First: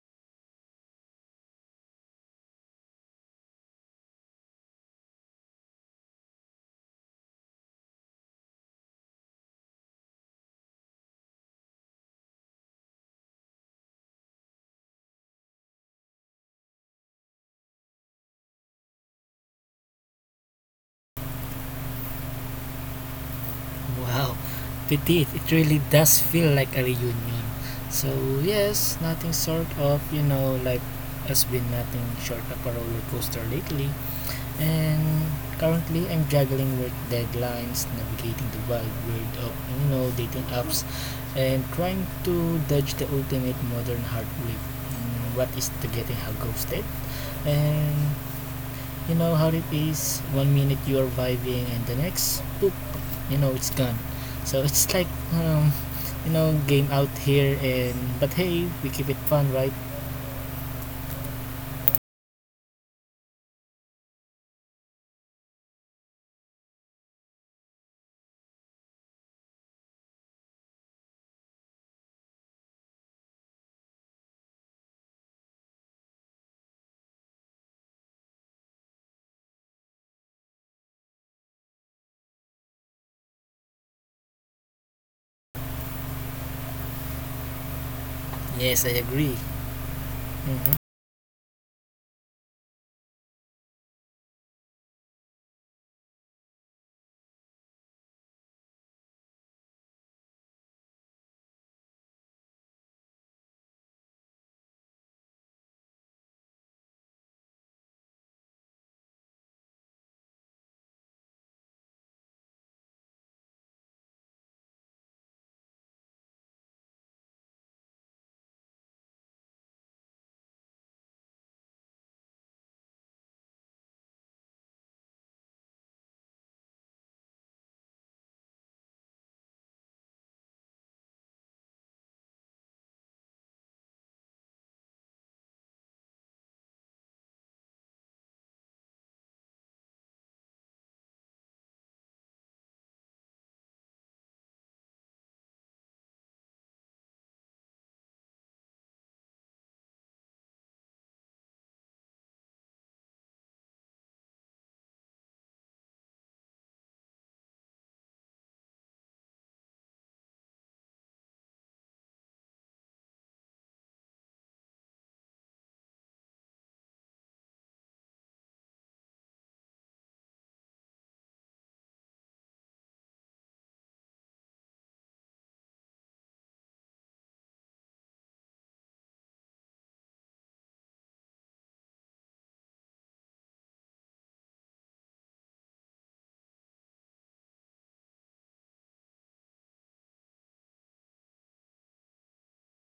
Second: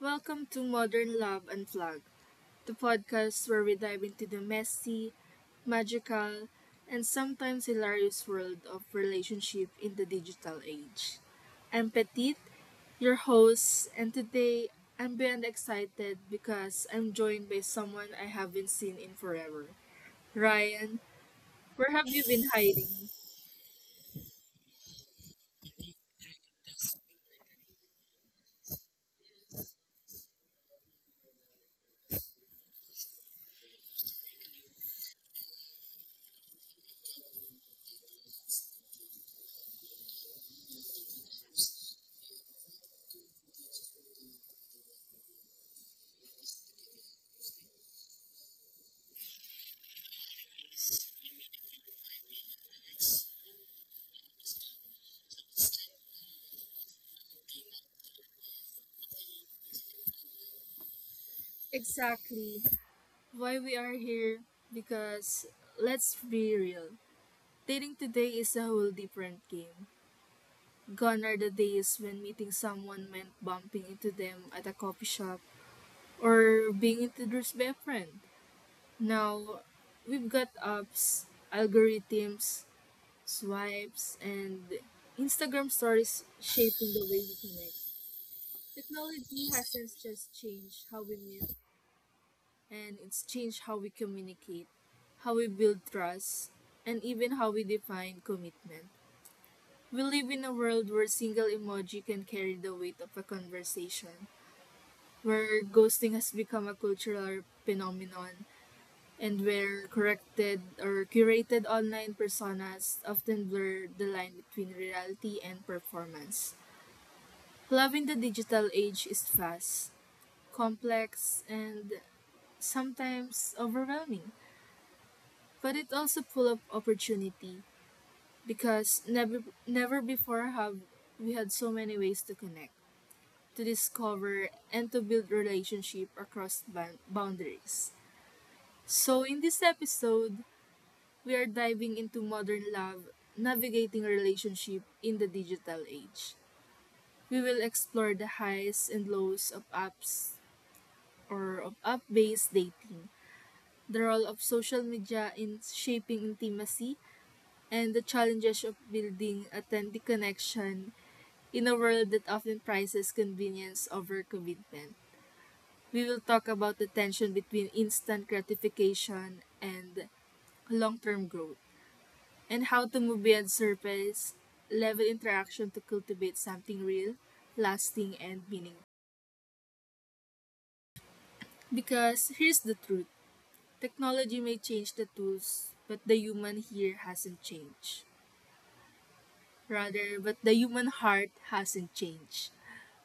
Welcome to Modern Love Unplugged, the podcast where we dive into the messy, magical, and sometimes hilarious world of relationship in the digital age. I'm Petite, your host, and today I'm beyond excited because I'm joined by someone I haven't seen in forever. Ryan, where have you been hiding? Wow, it did. It really does feel like a reunion. So yes, nothing sort of you know like has been nothing short of a roller coaster lately. And currently, I'm juggling work deadlines, navigating the wild world of dating apps, and trying to dodge the ultimate modern heartbreak. What is the getting how ghosted? And you know how it is, one minute you're vibing and the next boop. You know it's gone. So it's like, um, you know, game out here. And but hey, we keep it fun, right? Exactly. Why we are here? Because let's be real. Dating today is a whole different game. Gone are the days when meeting someone meant bumping into them at a coffee shop or being introduced by a friend. Now, we've got apps, algorithms, swipes, and Instagram stories shaping the way we connect. Yes, I agree. Technology hasn't just Mhm. changed how we meet, and it's changed how we communicate, how we build trust, and even how we define commitment. We live in a world where single emoji can carry the weight of a conversation, where ghosting has become a cultural phenomenon, and where corrected or curated online personas often blur the line between reality and performance. Love in the digital age is fast, complex, and sometimes overwhelming, but it also full of opportunity because never before have we had so many ways to connect, to discover and to build relationship across boundaries. So in this episode, we are diving into modern love, navigating relationship in the digital age. We will explore the highs and lows of apps, or of app-based dating, the role of social media in shaping intimacy, and the challenges of building authentic connection in a world that often prizes convenience over commitment. We will talk about the tension between instant gratification and long term growth, and how to move beyond surface level interaction to cultivate something real, lasting, and meaningful. Because here's the truth: technology may change the tools, but the human heart hasn't changed.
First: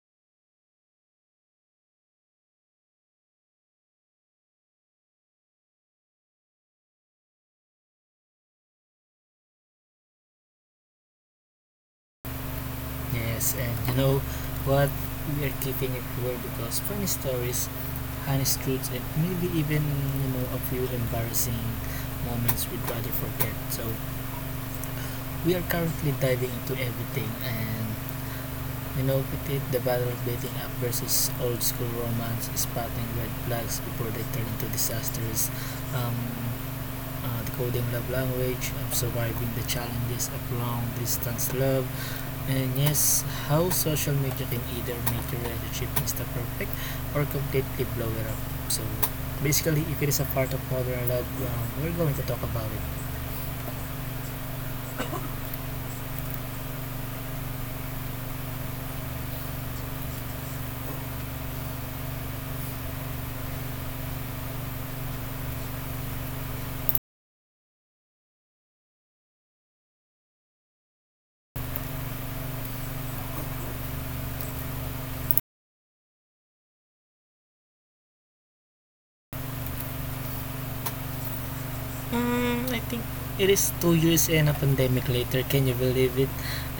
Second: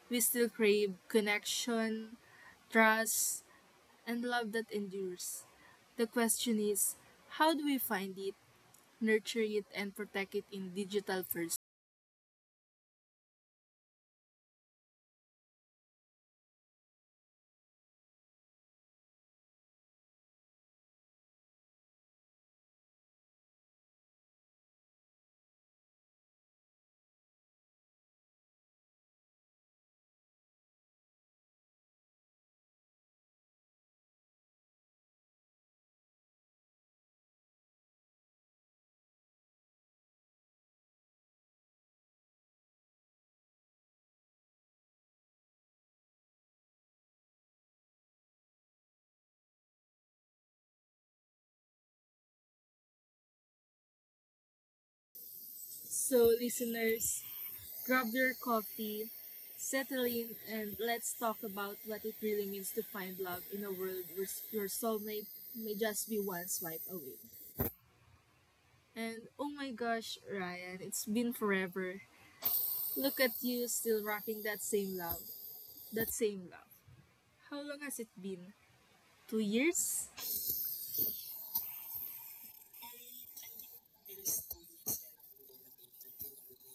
We still crave connection, trust, and love that endures. The question is, how do we find it, nurture it, and protect it in digital first? Yes, and you know what? We are keeping it real because funny stories, honest truths, and maybe even a few embarrassing moments we'd rather forget. So we are currently diving into everything, and denoted the battle of dating up versus old school romance, spotting red flags before they turn into disasters, um, decoding love language, surviving the challenges of long distance love, and yes, how social media can either make your relationship insta perfect or completely blow it up. So basically, if it is a part of modern love, we're going to talk about it. So, listeners, grab your coffee, settle in, and let's talk about what it really means to find love in a world where your soulmate may just be one swipe away. And oh my gosh, Ryan, it's been forever. Look at you still rocking that same love. That same love. How long has it been? 2 years? I think it is 2 years and a pandemic later. Can you believe it?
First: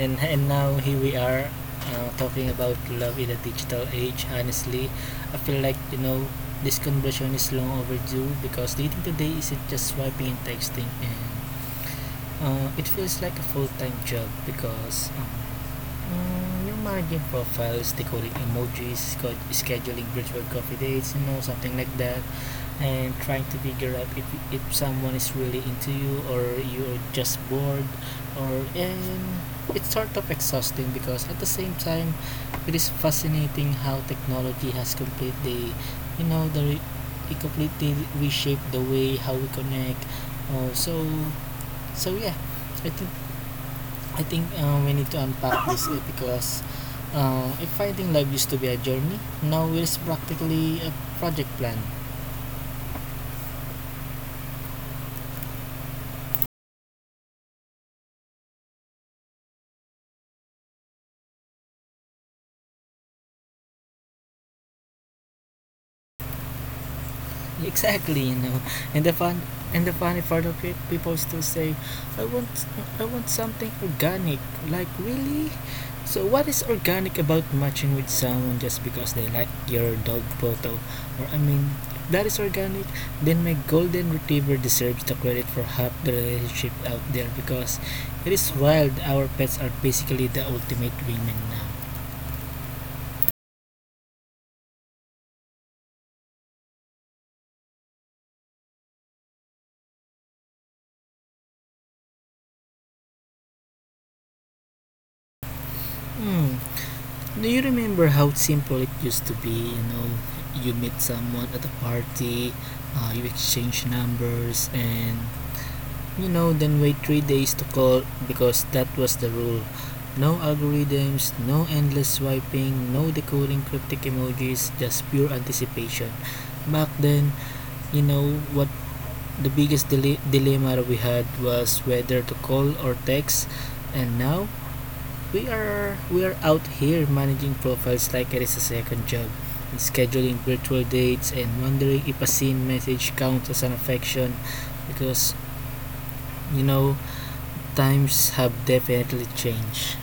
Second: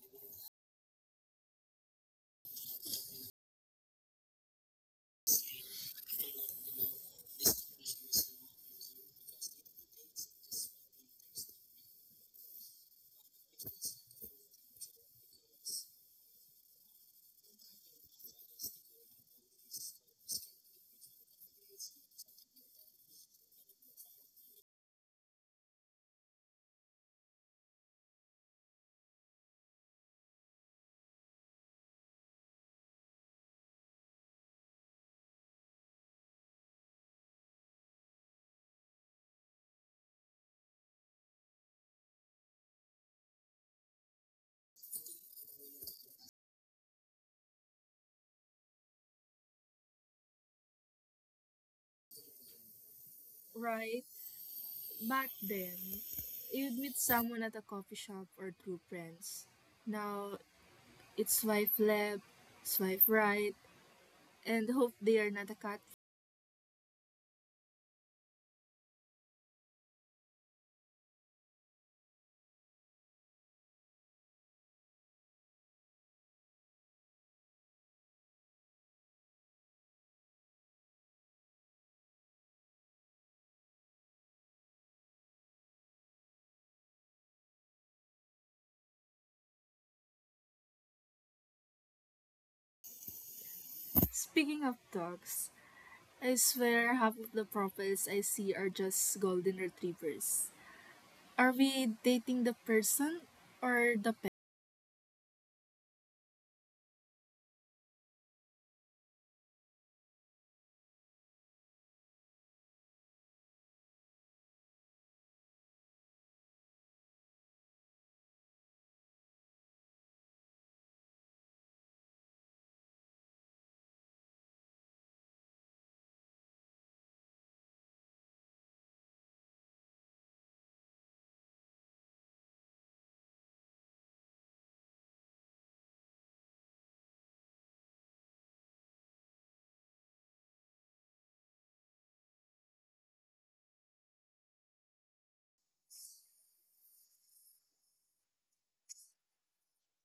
And now here we are talking about love in the digital age. Honestly, I feel like, you know, this conversation is long overdue because dating today isn't just swiping and texting, and it feels like a full time job because. Yung managing profiles, decoding emojis, scheduling virtual coffee dates, you know, something like that, and trying to figure out if someone is really into you or you're just bored, or. And it's sort of exhausting because at the same time, it is fascinating how technology has completely, you know, the re- it completely reshaped the way how we connect. Uh, so, so yeah, I think I think we need to unpack this, eh, because if fighting life used to be a journey, now it is practically a project plan. Right? Back then, you'd meet someone at a coffee shop or through friends. Now, it's swipe left, swipe right, and hope they are not a cat. Exactly, you know. And the fun and the funny part of it, people still say, "I want I want something organic." Like, really? So what is organic about matching with someone just because they like your dog photo? Or I mean, if that is organic, then my golden retriever deserves the credit for half the relationship out there because it is wild, our pets are basically the ultimate women now. Speaking of dogs, I swear half of the profiles I see are just golden retrievers. Are we dating the person or the pet? Hmm. Do you remember how simple it used to be? You know, you meet someone at a party, you exchange numbers, and, you know, then wait 3 days to call because that was the rule. No algorithms, no endless swiping, no decoding cryptic emojis, just pure anticipation. Back then, you know, what the biggest dilemma we had was whether to call or text, and now we are out here managing profiles like it is a second job, and scheduling virtual dates and wondering if a seen message counts as an affection because, you know, times have definitely changed.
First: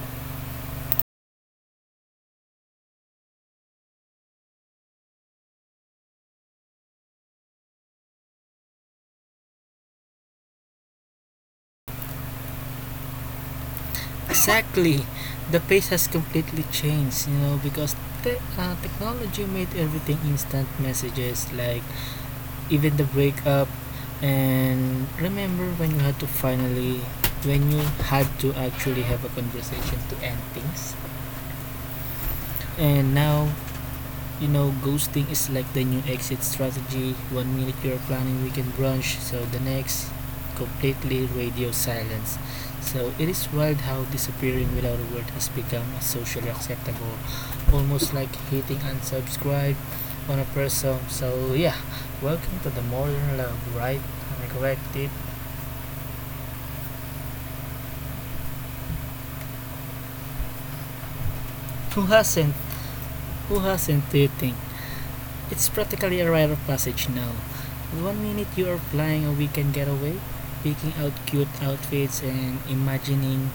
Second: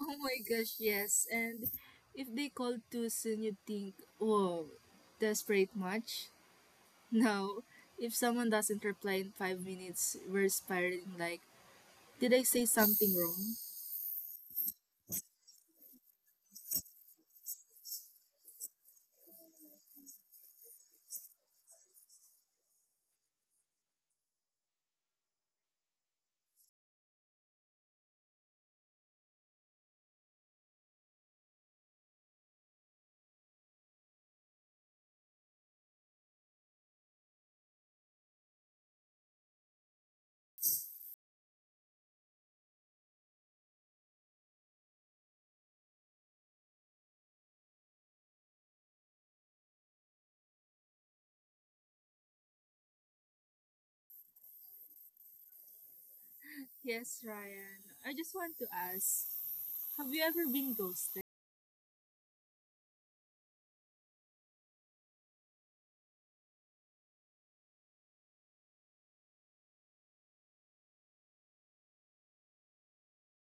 Oh my gosh, yes. And if they call too soon, you'd think, whoa, desperate much? No, if someone doesn't reply in 5 minutes, we're spiraling like, did I say something wrong? Exactly. The pace has completely changed, you know, because technology made everything instant messages, like even the breakup. And remember when you had to finally, when you had to actually have a conversation to end things. And now, you know, ghosting is like the new exit strategy. One minute you're planning weekend brunch, so the next, completely radio silence. So it is wild how disappearing without a word has become a socially acceptable, almost like hitting unsubscribe on a person. So yeah, welcome to the modern love, right? Am I correct, Tit? Yes, Ryan. I just want to ask, have you ever been ghosted? Who hasn't? Who hasn't? Do you It's practically a rite of passage now. In one minute you are flying a weekend getaway, picking out cute outfits and imagining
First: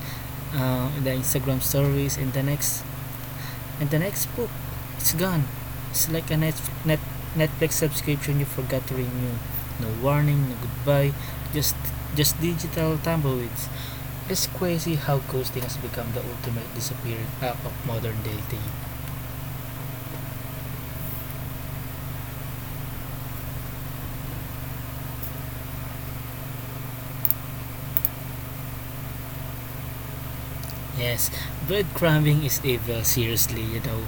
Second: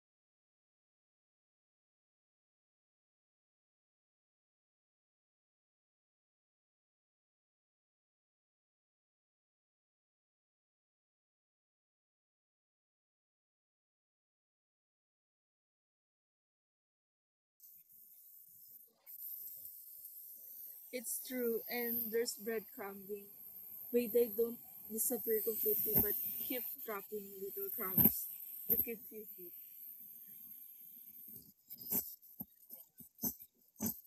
the Instagram stories, and the next, book, it's gone. It's like a Netflix subscription you forgot to renew. No warning, no goodbye, just just digital tumbleweeds. It's crazy how ghosting has become the ultimate disappearing act of modern dating. It's true, and there's breadcrumbing. Wait, they don't disappear completely, but keep dropping little crumbs to keep you hooked. Yes, breadcrumbing is evil, seriously, you know.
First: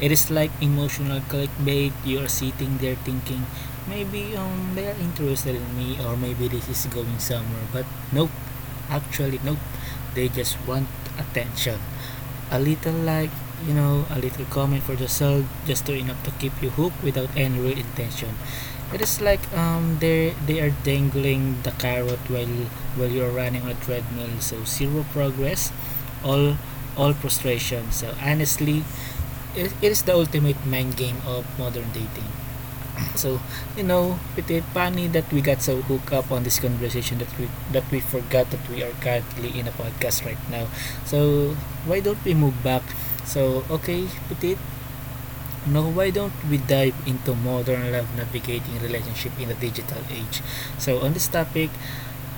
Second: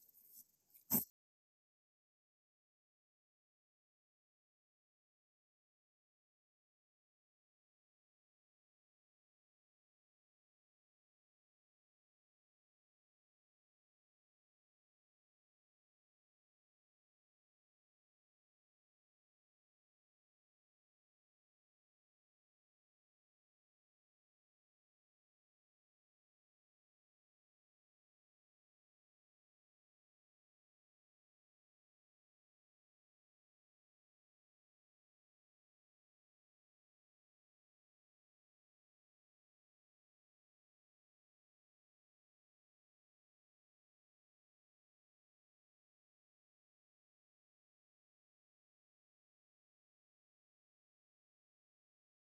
It is like emotional clickbait. You are sitting there thinking, maybe they are interested in me, or maybe this is going somewhere. But nope, actually, nope. They just want attention. A little like, you know, a little comment for the soul, just to enough to keep you hooked without any real intention. It is like, they are dangling the carrot while you're running on a treadmill. So zero progress, all all frustration. So honestly, it is the ultimate mind game of modern dating. So, you know, it is funny that we got so hooked up on this conversation that we forgot that we are currently in a podcast right now. So, why don't we move back? So, okay, Petit, no, why don't we dive into modern love navigating relationship in the digital age? So, on this topic,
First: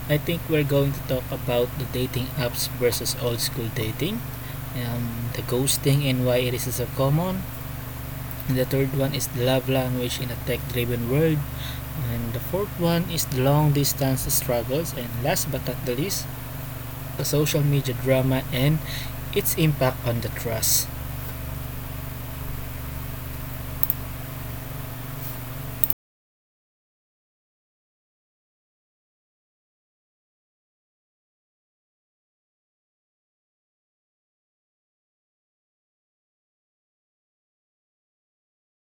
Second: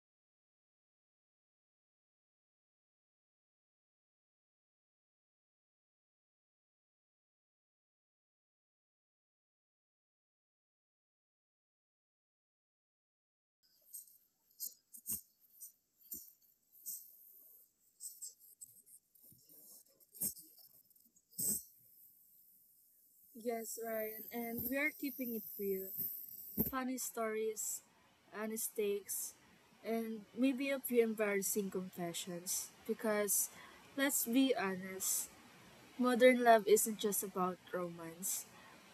I think we're going to talk about the dating apps versus old school dating, the ghosting and why it is so common. And the third one is the love language in a tech-driven world. And the fourth one is the long distance struggles. And last but not the least, the social media drama and its impact on the trust. Yes, Ryan, and we are keeping it real: funny stories, mistakes, and maybe a few embarrassing confessions. Because, let's be honest, modern love isn't just about romance,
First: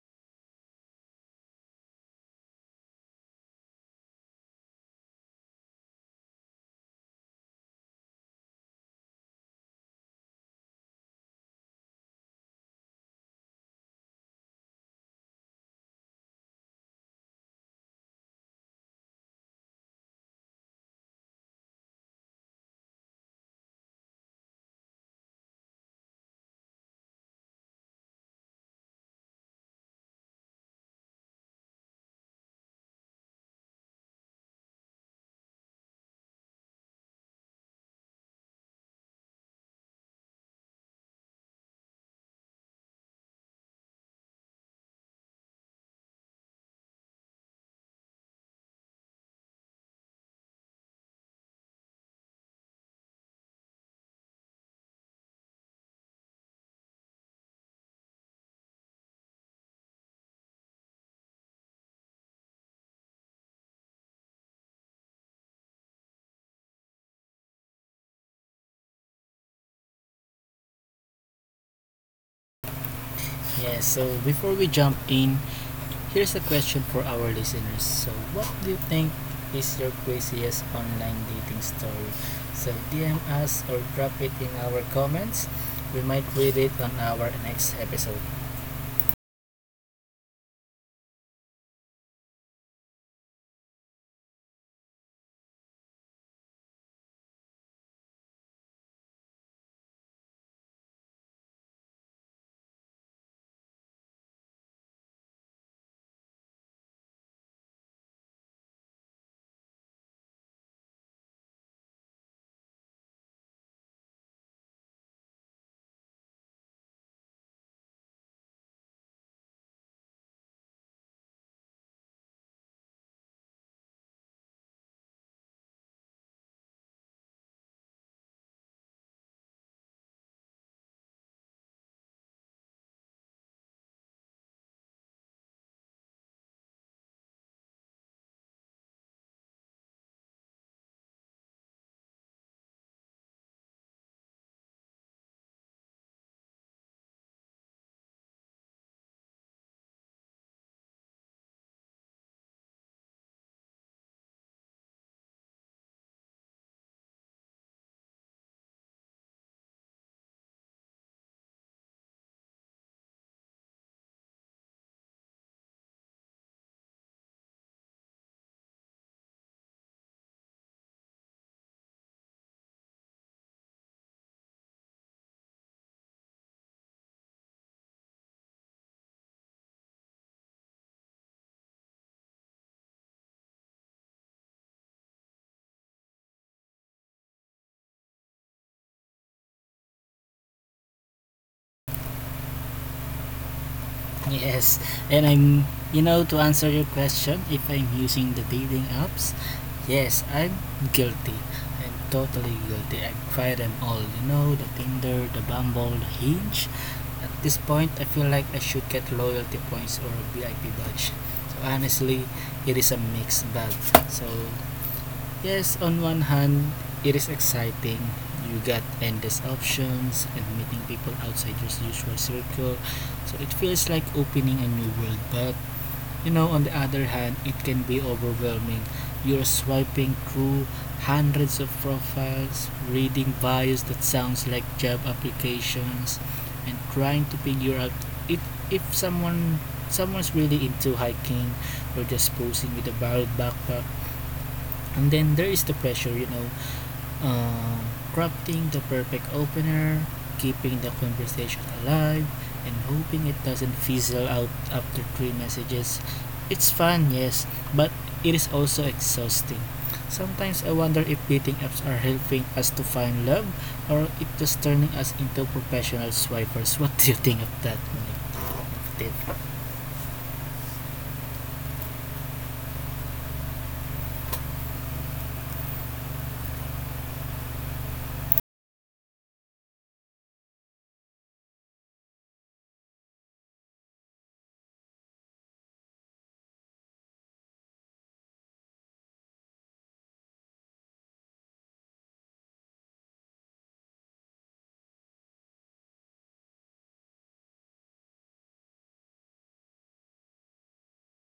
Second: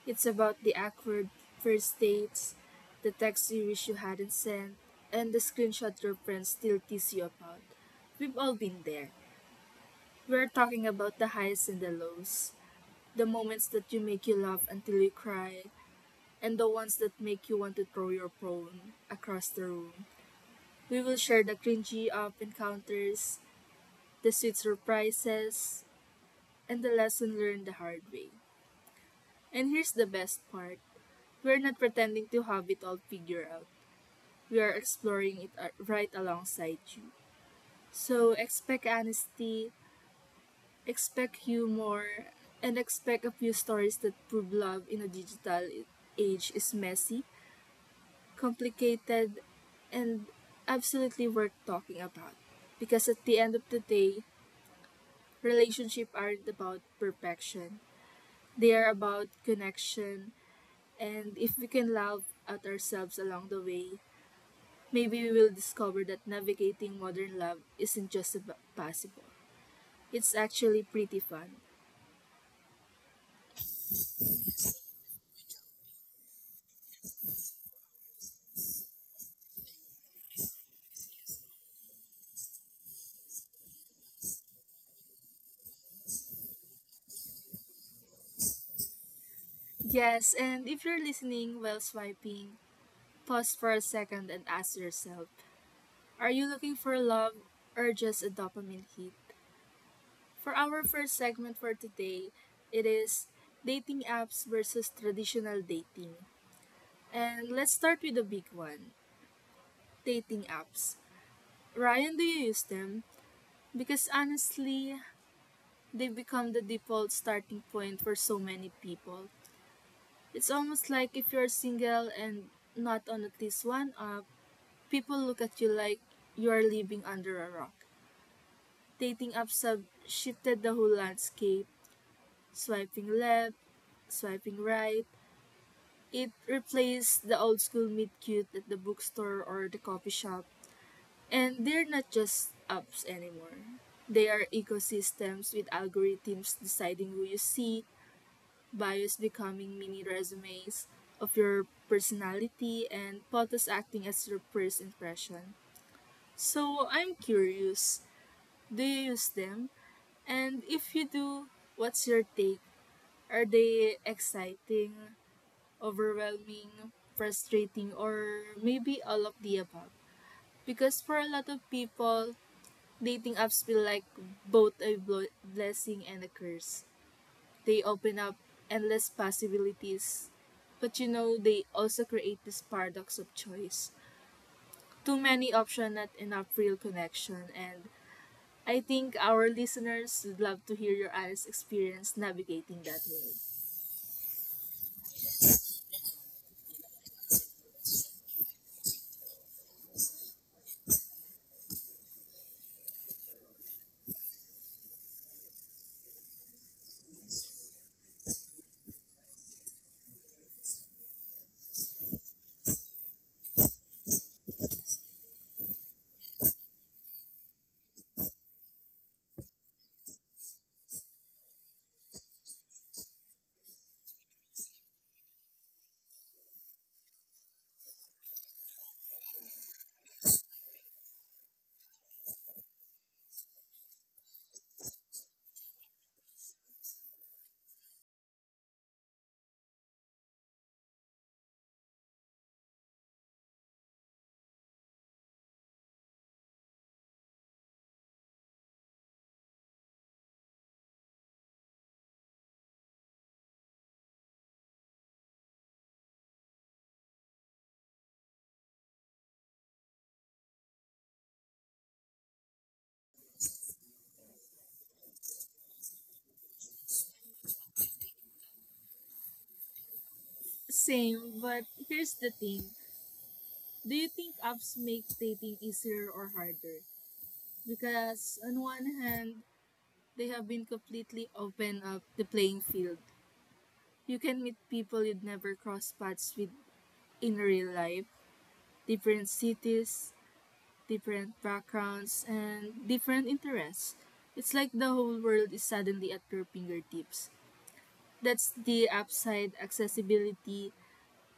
it's about the awkward first dates, the text you wish you hadn't sent, and the screenshot your friends still tease you about. We've all been there. We're talking about the highs and the lows, the moments that you make you laugh until you cry, and the ones that make you want to throw your phone across the room. We will share the cringy up encounters, the sweet surprises, and the lesson learned the hard way. And here's the best part: we're not pretending to have it all figured out, we are exploring it right alongside you. So expect honesty, expect humor, and expect a few stories that prove love in a digital age is messy, complicated, and absolutely worth talking about. Because at the end of the day, relationships aren't about perfection, they are about connection. And if we can laugh at ourselves along the way, maybe we will discover that navigating modern love isn't just possible. It's actually pretty fun. Yes, so before we jump in, here's a question for our listeners. So, what do you think is your craziest online dating story? So, DM us or drop it in our comments. We might read it on our next episode. Yes, and if you're listening while swiping, pause for a second and ask yourself: are you looking for love or just a dopamine hit? For our first segment for today, it is dating apps versus traditional dating. And let's start with the big one: dating apps. Ryan, do you use them? Because honestly, they become the default starting point for so many people. It's almost like if you're single and not on at least one app, people look at you like you're living under a rock. Dating apps have shifted the whole landscape, swiping left, swiping right. It replaced the old school meet cute at the bookstore or the coffee shop. And they're not just apps anymore. They are ecosystems with algorithms deciding who you see, bios becoming mini resumes of your personality, and photos acting as your first impression. So I'm curious, do you use them? And if you do, what's your take? Are they exciting, overwhelming, frustrating, or maybe all of the above? Because for a lot of people, dating apps feel like both a blessing and a curse. They open up endless possibilities, but you know, they also create this paradox of choice. Too many options, not enough real connection, and I think our listeners would love to hear your honest experience navigating that world. Yes, and you know, to answer your question, if I'm using the dating apps, yes, I'm guilty. I'm totally guilty. I've tried them all, you know, the Tinder, the Bumble, the Hinge. At this point, I feel like I should get loyalty points or VIP badge. So honestly, it is a mixed bag. So yes, on one hand, it is exciting. You get endless options and meeting people outside your usual circle. So it feels like opening a new world. But, you know, on the other hand, it can be overwhelming. You're swiping through hundreds of profiles, reading bios that sounds like job applications, and trying to figure out if, if someone's really into hiking or just posing with a borrowed backpack. And then there is the pressure, you know, uh, crafting the perfect opener, keeping the conversation alive, and hoping it doesn't fizzle out after three messages. It's fun, yes, but it is also exhausting. Sometimes I wonder if dating apps are helping us to find love or if it is turning us into professional swipers. What do you think of that, Tip? Same, but here's the thing: do you think apps make dating easier or harder? Because on one hand, they have been completely open up the playing field. You can meet people you'd never cross paths with in real life, different cities, different backgrounds, and different interests. It's like the whole world is suddenly at your fingertips. That's the upside: accessibility,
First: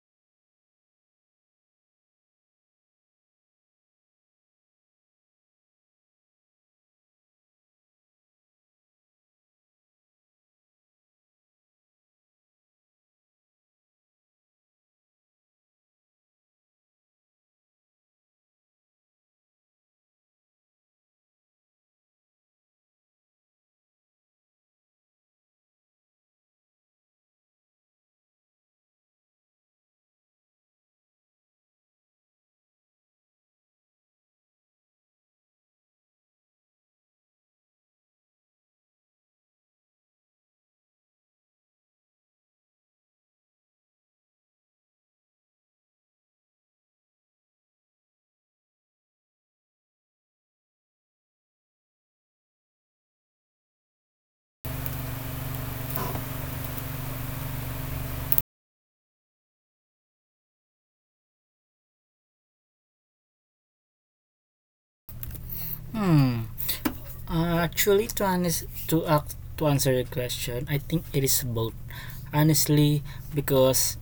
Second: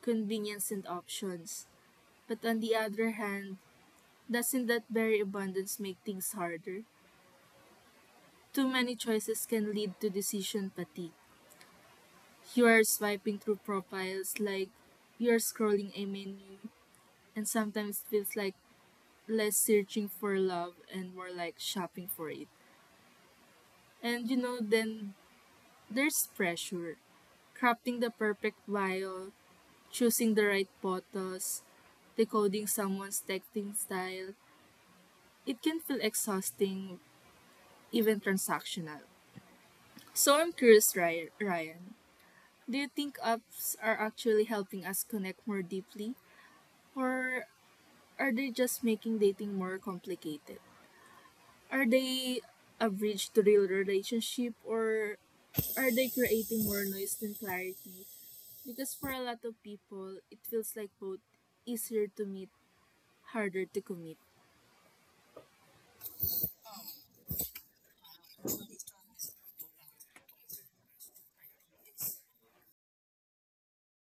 convenience, and options. But on the other hand, doesn't that very abundance make things harder? Too many choices can lead to decision fatigue. You are swiping through profiles like you are scrolling a menu, and sometimes it feels like less searching for love and more like shopping for it. And you know, then there's pressure. Crafting the perfect vial, choosing the right photos, decoding someone's texting style, it can feel exhausting, even transactional. So I'm curious, Ryan. Do you think apps are actually helping us connect more deeply? Or are they just making dating more complicated? Are they a bridge to real relationship or are they creating more noise than clarity? Because for a lot of people, it feels like both: easier to meet, harder to commit. Hmm. Actually, to honest, to act, To answer your question, I think it is both. Honestly, because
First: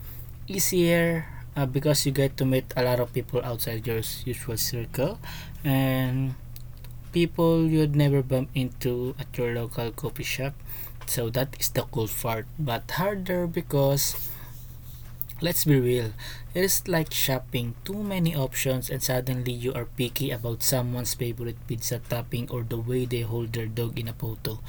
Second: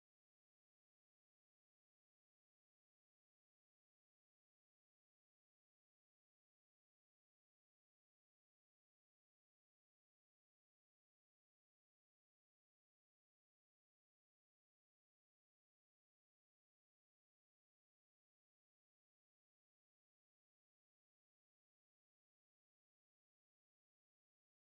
easier because you get to meet a lot of people outside your usual circle and people you'd never bump into at your local coffee shop, so that is the cool part. But harder because, let's be real, it is like shopping. Too many options and suddenly you are picky about someone's favorite pizza topping or the way they hold their dog in a photo.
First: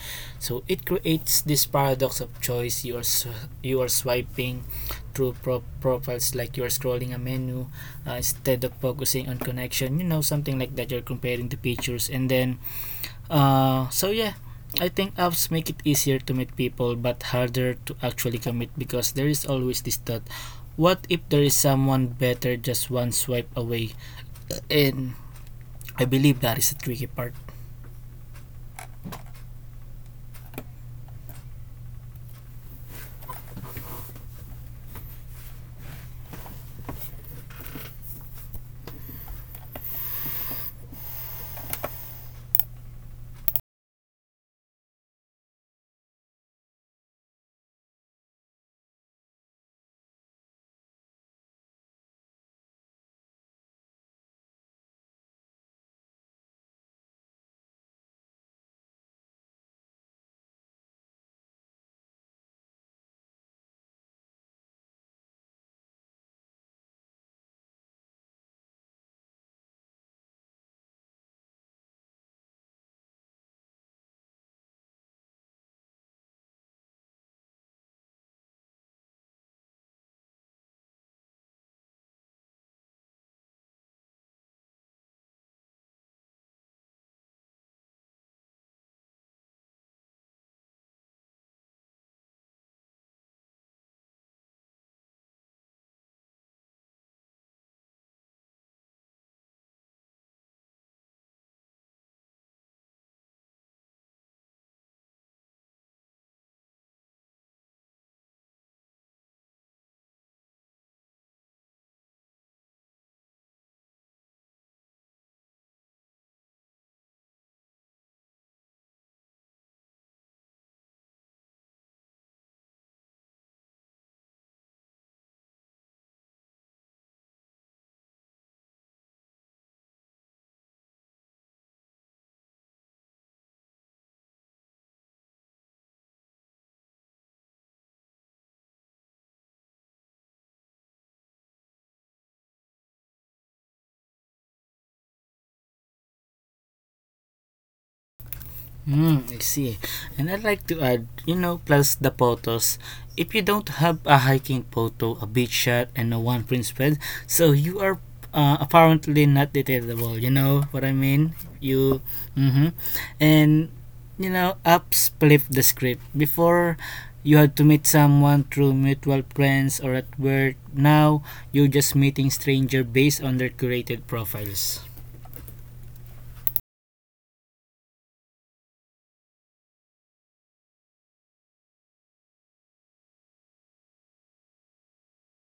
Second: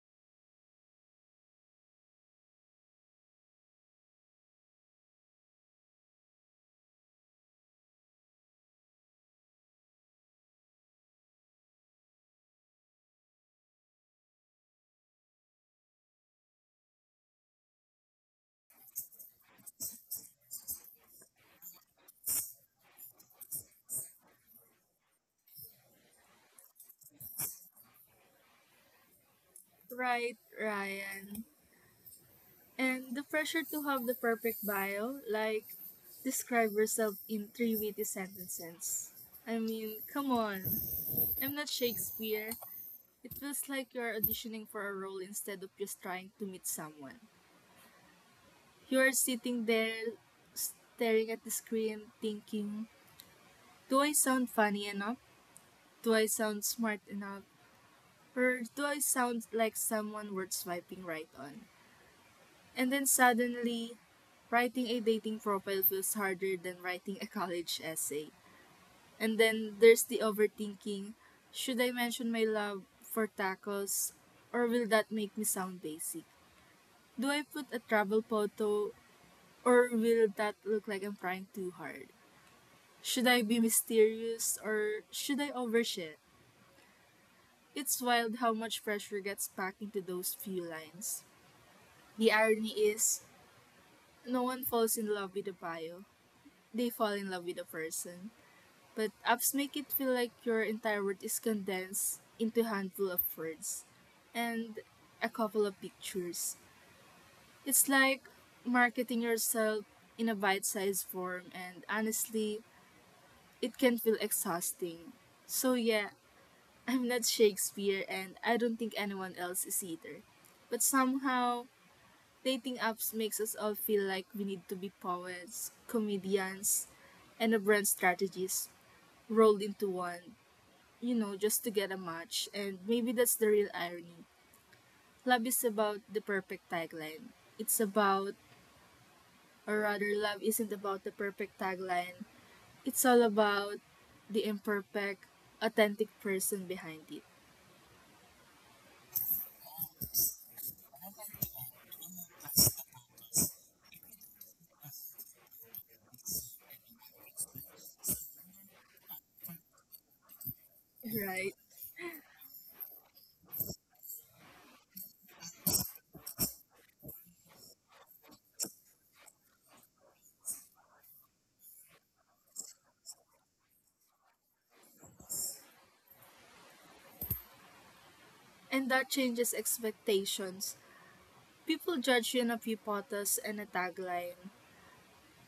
So it creates this paradox of choice. You are swiping through profiles like you are scrolling a menu, instead of focusing on connection. You know, something like that. You're comparing the pictures and then. So yeah, I think apps make it easier to meet people but harder to actually commit because there is always this thought, what if there is someone better just one swipe away? And I believe that is the tricky part. Right, Ryan. And the pressure to have the perfect bio, like describe yourself in three witty sentences. I mean, come on. I'm not Shakespeare. It feels like you are auditioning for a role instead of just trying to meet someone. You are sitting there staring at the screen thinking, do I sound funny enough? Do I sound smart enough? Or do I sound like someone worth swiping right on? And then suddenly, writing a dating profile feels harder than writing a college essay. And then there's the overthinking: should I mention my love for tacos or will that make me sound basic? Do I put a travel photo or will that look like I'm trying too hard? Should I be mysterious or should I overshare? It's wild how much pressure gets packed into those few lines. The irony is, no one falls in love with a bio. They fall in love with a person. But apps make it feel like your entire world is condensed into a handful of words and a couple of pictures. It's like marketing yourself in a bite sized form, and honestly, it can feel exhausting. So, yeah, I'm not Shakespeare, and I don't think anyone else is either. But somehow, dating apps makes us all feel like we need to be poets, comedians, and a brand strategist rolled into one, you know, just to get a match. And maybe that's the real irony. Love is about the perfect tagline. It's about, or rather, Love isn't about the perfect tagline. It's all about the imperfect, authentic person behind it. Hmm, I see. And I'd like to add, you know, plus the photos. If you don't have a hiking photo, a beach shot, and a one print spread, so you are apparently not detailable. You know what I mean? Right. You, mm-hmm. and You know, apps flip the script. Before, you had to meet someone through mutual friends or at work. Now, you're just meeting stranger based on their curated profiles. And that changes expectations. People judge you on a few photos and a tagline.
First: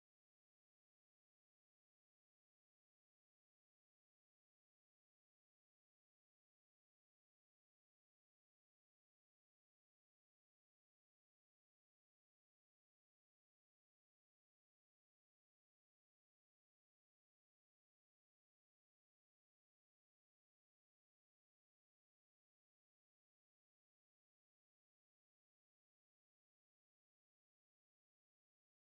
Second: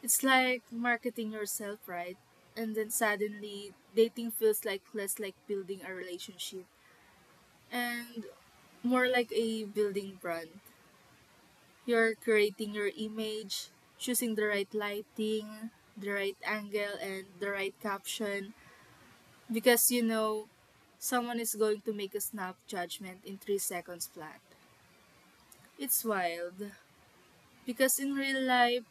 It's like marketing yourself, right? And then suddenly, dating feels like less like building a relationship. And more like a building brand. You're creating your image, choosing the right lighting, the right angle, and the right caption because you know someone is going to make a snap judgment in 3 seconds flat. It's wild because in real life,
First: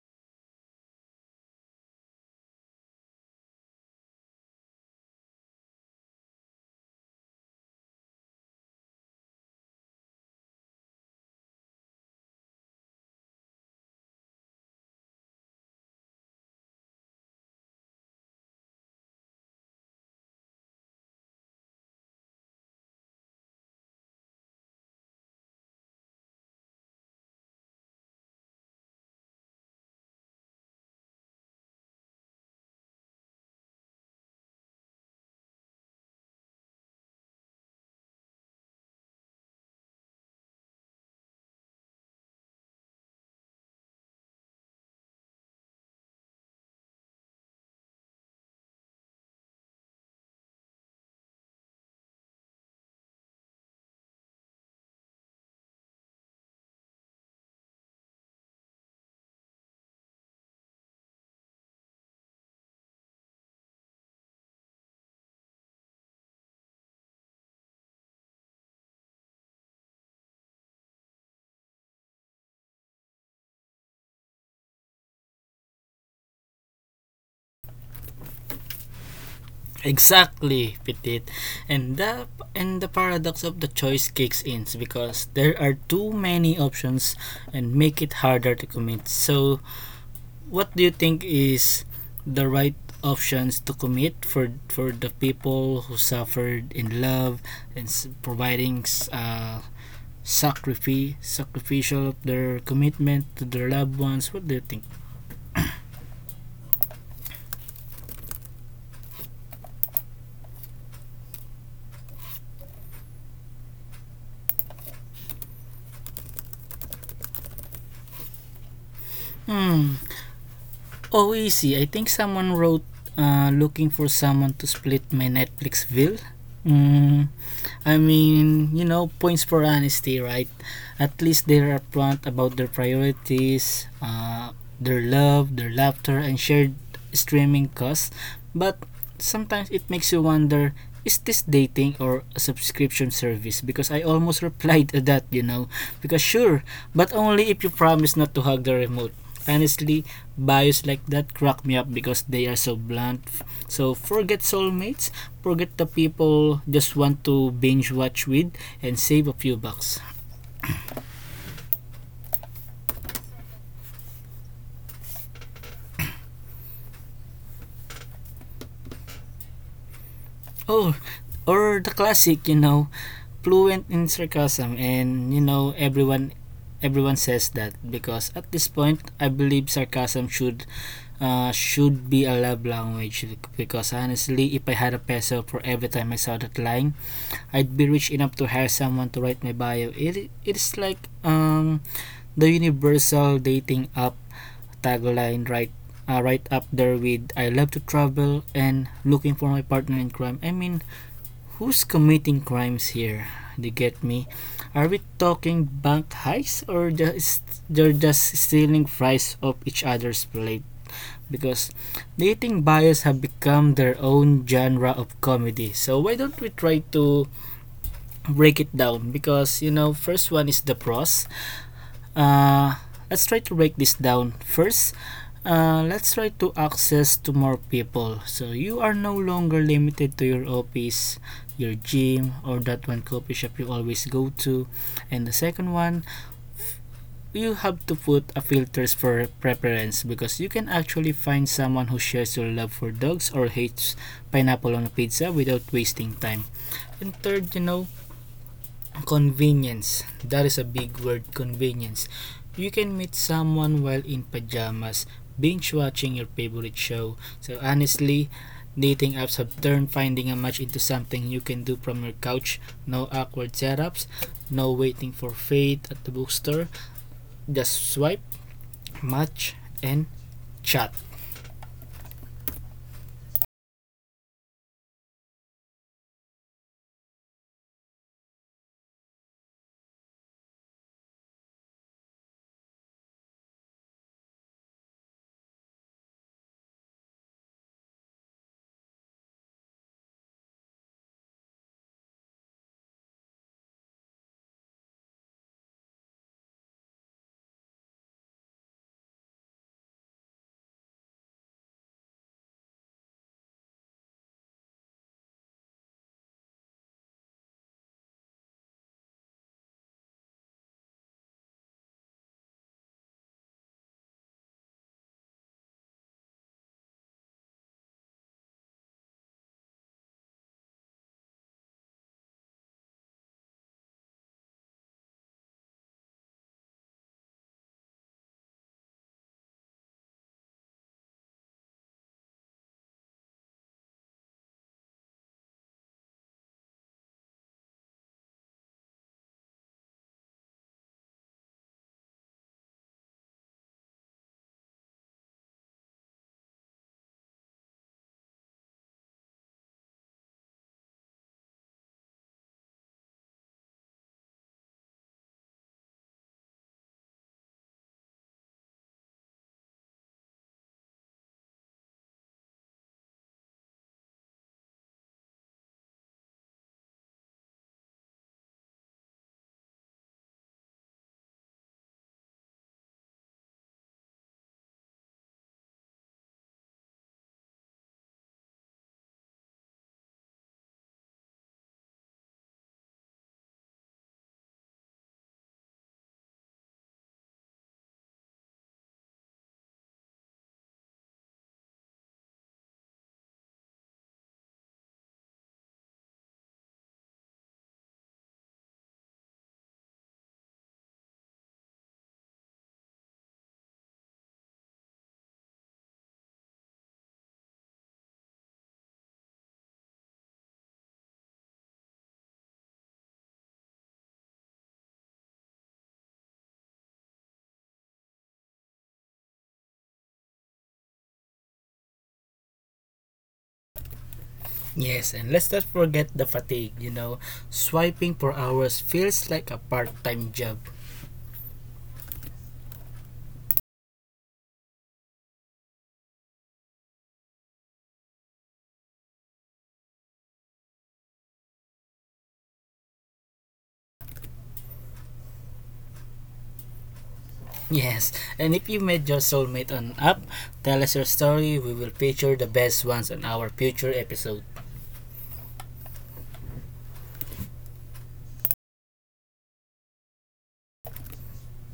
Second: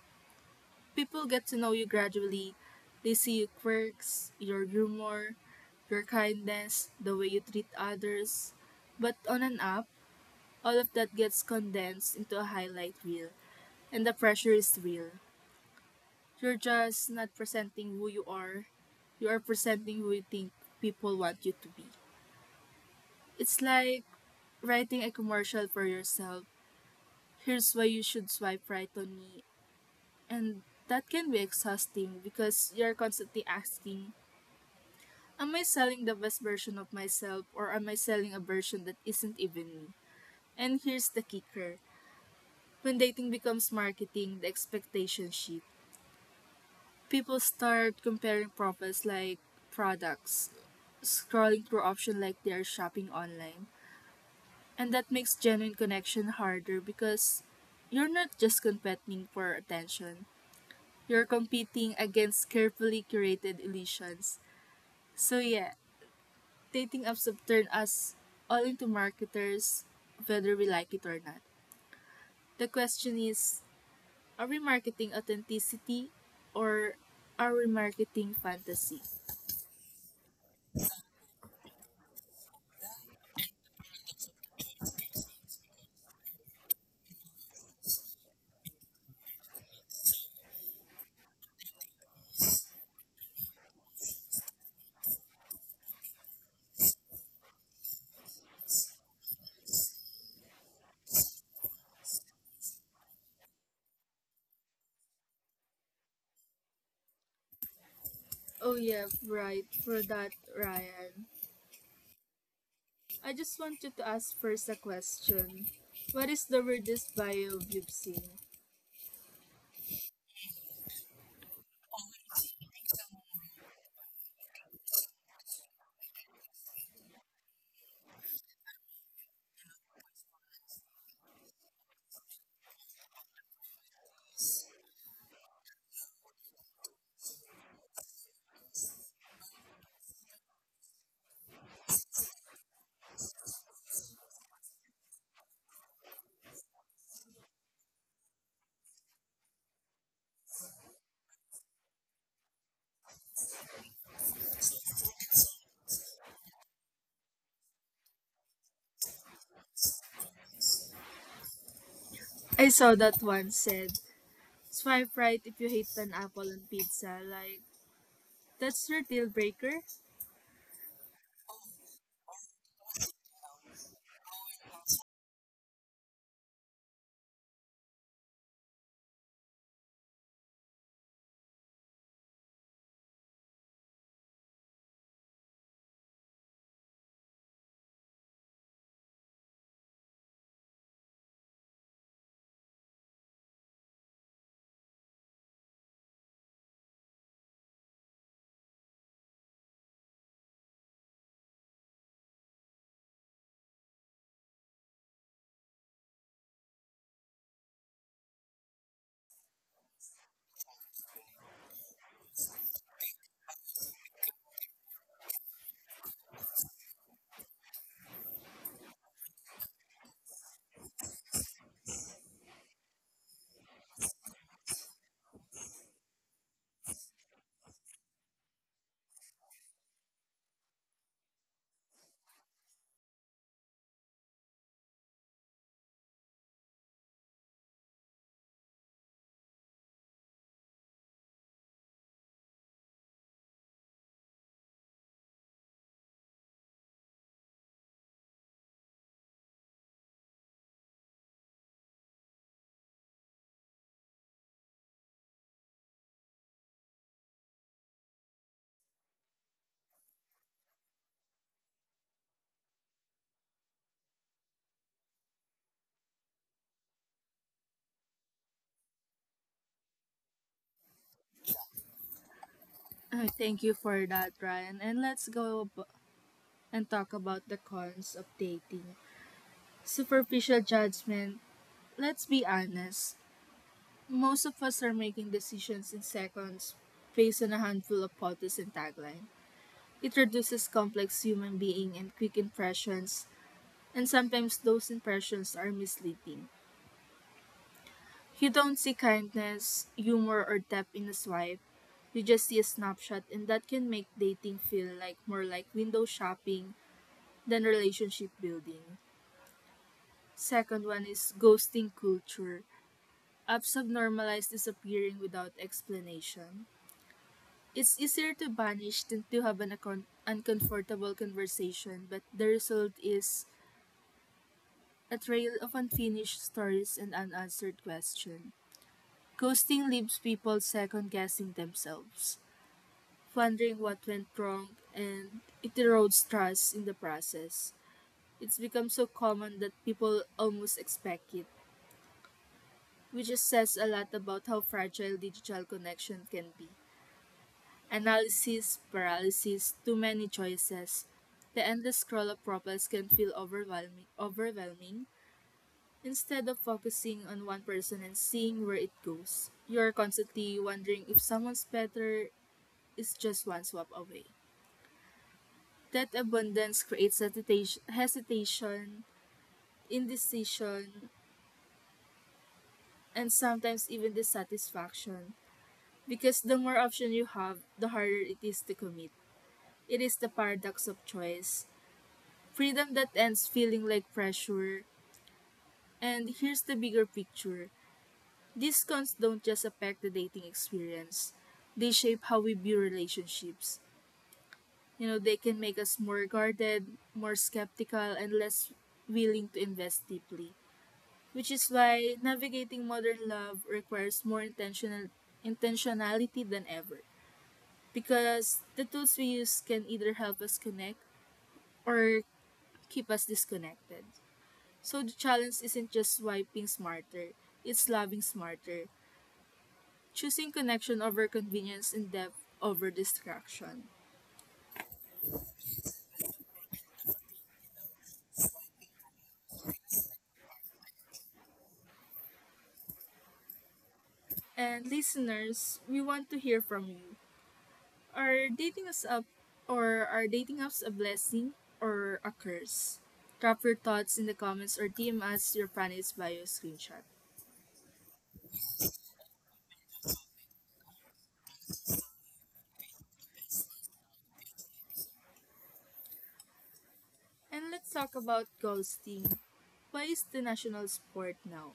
people get to know you gradually. They see your quirks, your humor, your kindness, the way you treat others. But on an app, all of that gets condensed into a highlight reel. And the pressure is real. You're just not presenting who you are presenting who you think people want you to be. It's like writing a commercial for yourself. Here's why you should swipe right on me. And that can be exhausting because you're constantly asking, am I selling the best version of myself or am I selling a version that isn't even me? And here's the kicker: when dating becomes marketing, the expectation shift. People start comparing profits like products, scrolling through options like they're shopping online. And that makes genuine connection harder because you're not just competing for attention, you're competing against carefully curated illusions. So, yeah, dating apps have turned us all into marketers, whether we like it or not. The question is, are we marketing authenticity or are we marketing fantasy? Exactly, Petit. And the and the paradox of the choice kicks in because there are too many options and make it harder to commit. So, what do you think is the right options to commit for the people who suffered in love and providing sacrifice sacrificial of their commitment to their loved ones? What do you think? Oh, yeah, right, for that, Ryan. I just wanted to ask first a question. What is the weirdest bio you've seen? Hmm. Oh, easy. I think someone wrote, looking for someone to split my Netflix bill. Mm, I mean, you know, points for honesty, right? At least they're upfront about their priorities, their love, their laughter, and shared streaming costs. But sometimes it makes you wonder, is this dating or a subscription service? Because I almost replied to that, you know. Because sure, but only if you promise not to hug the remote. Honestly, bios like that crack me up because they are so blunt. So forget soulmates, forget the people just want to binge watch with and save a few bucks. I saw that one said, swipe right if you hate pineapple on pizza. Like, that's your deal breaker? Oh, or the classic, fluent in sarcasm and you know everyone says that because at this point I believe sarcasm should be a love language because honestly if I had a peso for every time I saw that line I'd be rich enough to hire someone to write my bio. It's like the universal dating app tagline, right? Right up there with I love to travel and looking for my partner in crime. I mean, who's committing crimes here? They get me. Are we talking bank heists or just they're just stealing fries off each other's plate? Because dating bias have become their own genre of comedy. So why don't we try to break it down? Because you know, first one is the pros, uh, let's try to break this down. First, let's try to access to more people. So you are no longer limited to your office, your gym, or that one coffee shop you always go to. And the second one, you have to put a filters for preference because you can actually find someone who shares your love for dogs or hates pineapple on a pizza without wasting time. And third, you know, convenience. That is a big word, convenience. You can meet someone while in pajamas, binge watching your favorite show. So honestly, dating apps have turned finding a match into something you can do from your couch. No awkward setups, no waiting for fate at the bookstore. Just swipe, match, and chat. Thank you for that, Ryan. And and talk about the cons of dating. Superficial judgment. Let's be honest. Most of us are making decisions in seconds based on a handful of photos and taglines. It reduces complex human being and quick impressions, and sometimes those impressions are misleading. You don't see kindness, humor, or depth in a swipe. You just see a snapshot, and that can make dating feel like more like window shopping than relationship building. Second one is ghosting culture. Apps have normalized disappearing without explanation. It's easier to vanish than to have an uncomfortable conversation, but the result is a trail of unfinished stories and unanswered questions. Ghosting leaves people second guessing themselves, wondering what went wrong, and it erodes trust in the process. It's become so common that people almost expect it, which just says a lot about how fragile digital connection can be. Analysis, paralysis, too many choices. The endless scroll of profiles can feel overwhelming. Instead of focusing on one person and seeing where it goes, you are constantly wondering if someone's better is just one swap away. That abundance creates hesitation, indecision, and sometimes even dissatisfaction because the more options you have, the harder it is to commit. It is the paradox of choice. Freedom that ends feeling like pressure. And here's the bigger picture: these cons don't just affect the dating experience. They shape how we view relationships. You know, they can make us more guarded, more skeptical, and less willing to invest deeply, which is why navigating modern love requires more intentionality than ever. Because the tools we use can either help us connect or keep us disconnected. So the challenge isn't just swiping smarter, it's loving smarter, choosing connection over convenience and depth over distraction. Yes, and let's not forget the fatigue, you know. Swiping for hours feels like a part-time job. And listeners, we want to hear from you. Are dating us up, or are dating apps a blessing or a curse? Drop your thoughts in the comments or DM us your planet's bio screenshot. Yes, and if you met your soulmate on app, tell us your story. We will feature the best ones on our future episode. And let's talk about ghosting. Why is the national sport now?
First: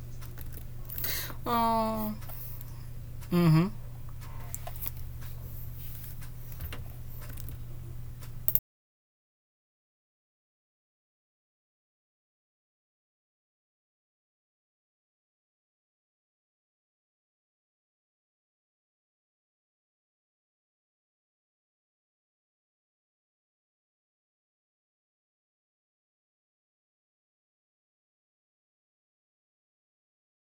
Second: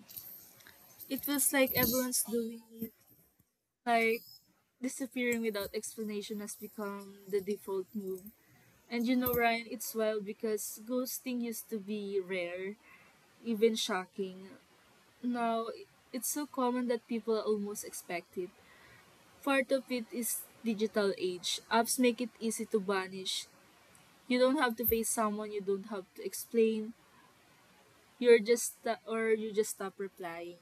It feels like Oh. everyone's doing it. Mm-hmm. Like, disappearing without explanation has become the default move. And you know, Ryan, it's wild because ghosting used to be rare, even shocking. Now, it's so common that people almost expect it. Part of it is digital age. Apps make it easy to banish. You don't have to face someone, you don't have to explain. You just stop replying.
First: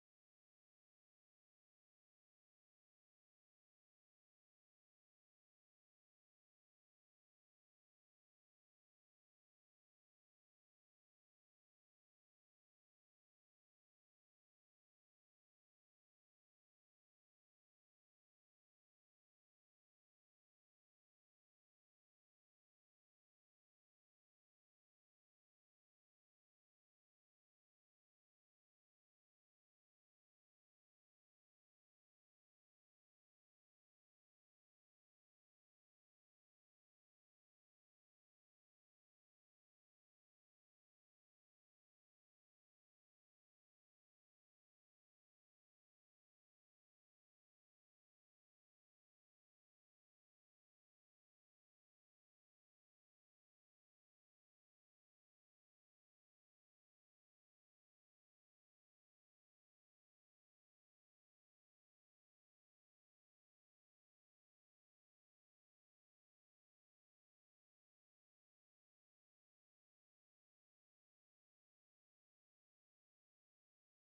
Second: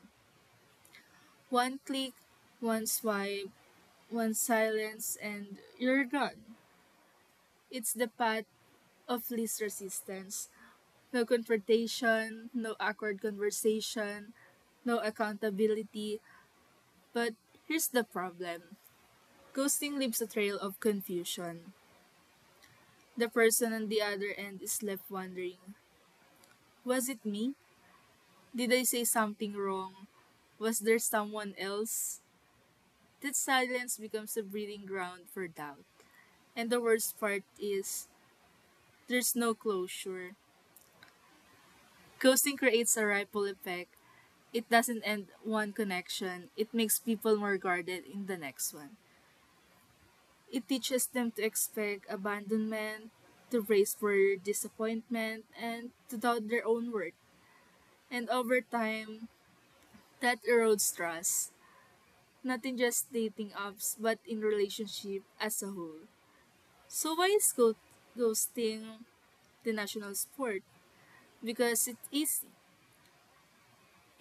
One click, one swipe, one silence, and you're gone. It's the path of least resistance. No confrontation, no awkward conversation, no accountability. But here's the problem: ghosting leaves a trail of confusion. The person on the other end is left wondering, was it me? Did I say something wrong? Was there someone else? That silence becomes a breeding ground for doubt. And the worst part is, there's no closure. Ghosting creates a ripple effect. It doesn't end one connection, it makes people more guarded in the next one. It teaches them to expect abandonment, to brace for disappointment, and to doubt their own worth. And over time, that erodes trust, not in just dating apps, but in relationship as a whole. So why is ghosting the national sport? Because it's easy,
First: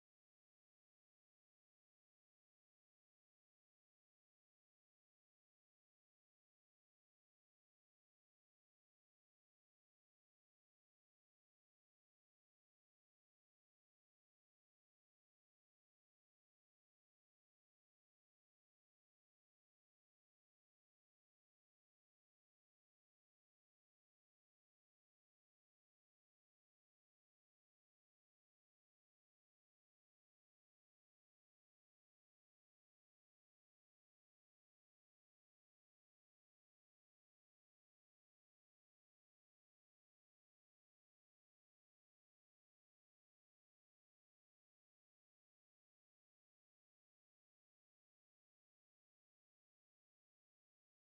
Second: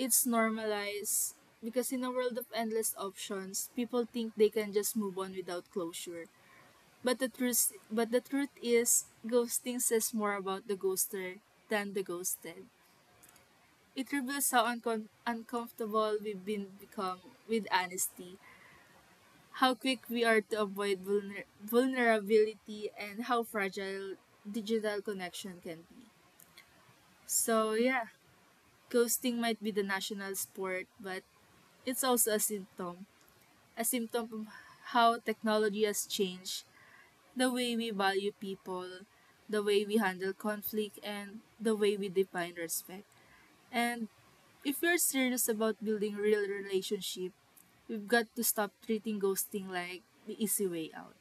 it's normalized, because in a world of endless options, people think they can just move on without closure. But the truth is, ghosting says more about the ghoster than the ghosted. It reveals how uncomfortable we've been become with honesty, how quick we are to avoid vulnerability, and how fragile digital connection can be. So yeah, ghosting might be the national sport, but it's also a symptom, a symptom of how technology has changed the way we value people, the way we handle conflict, and the way we define respect. And if we're serious about building real relationship, we've got to stop treating ghosting like the easy way out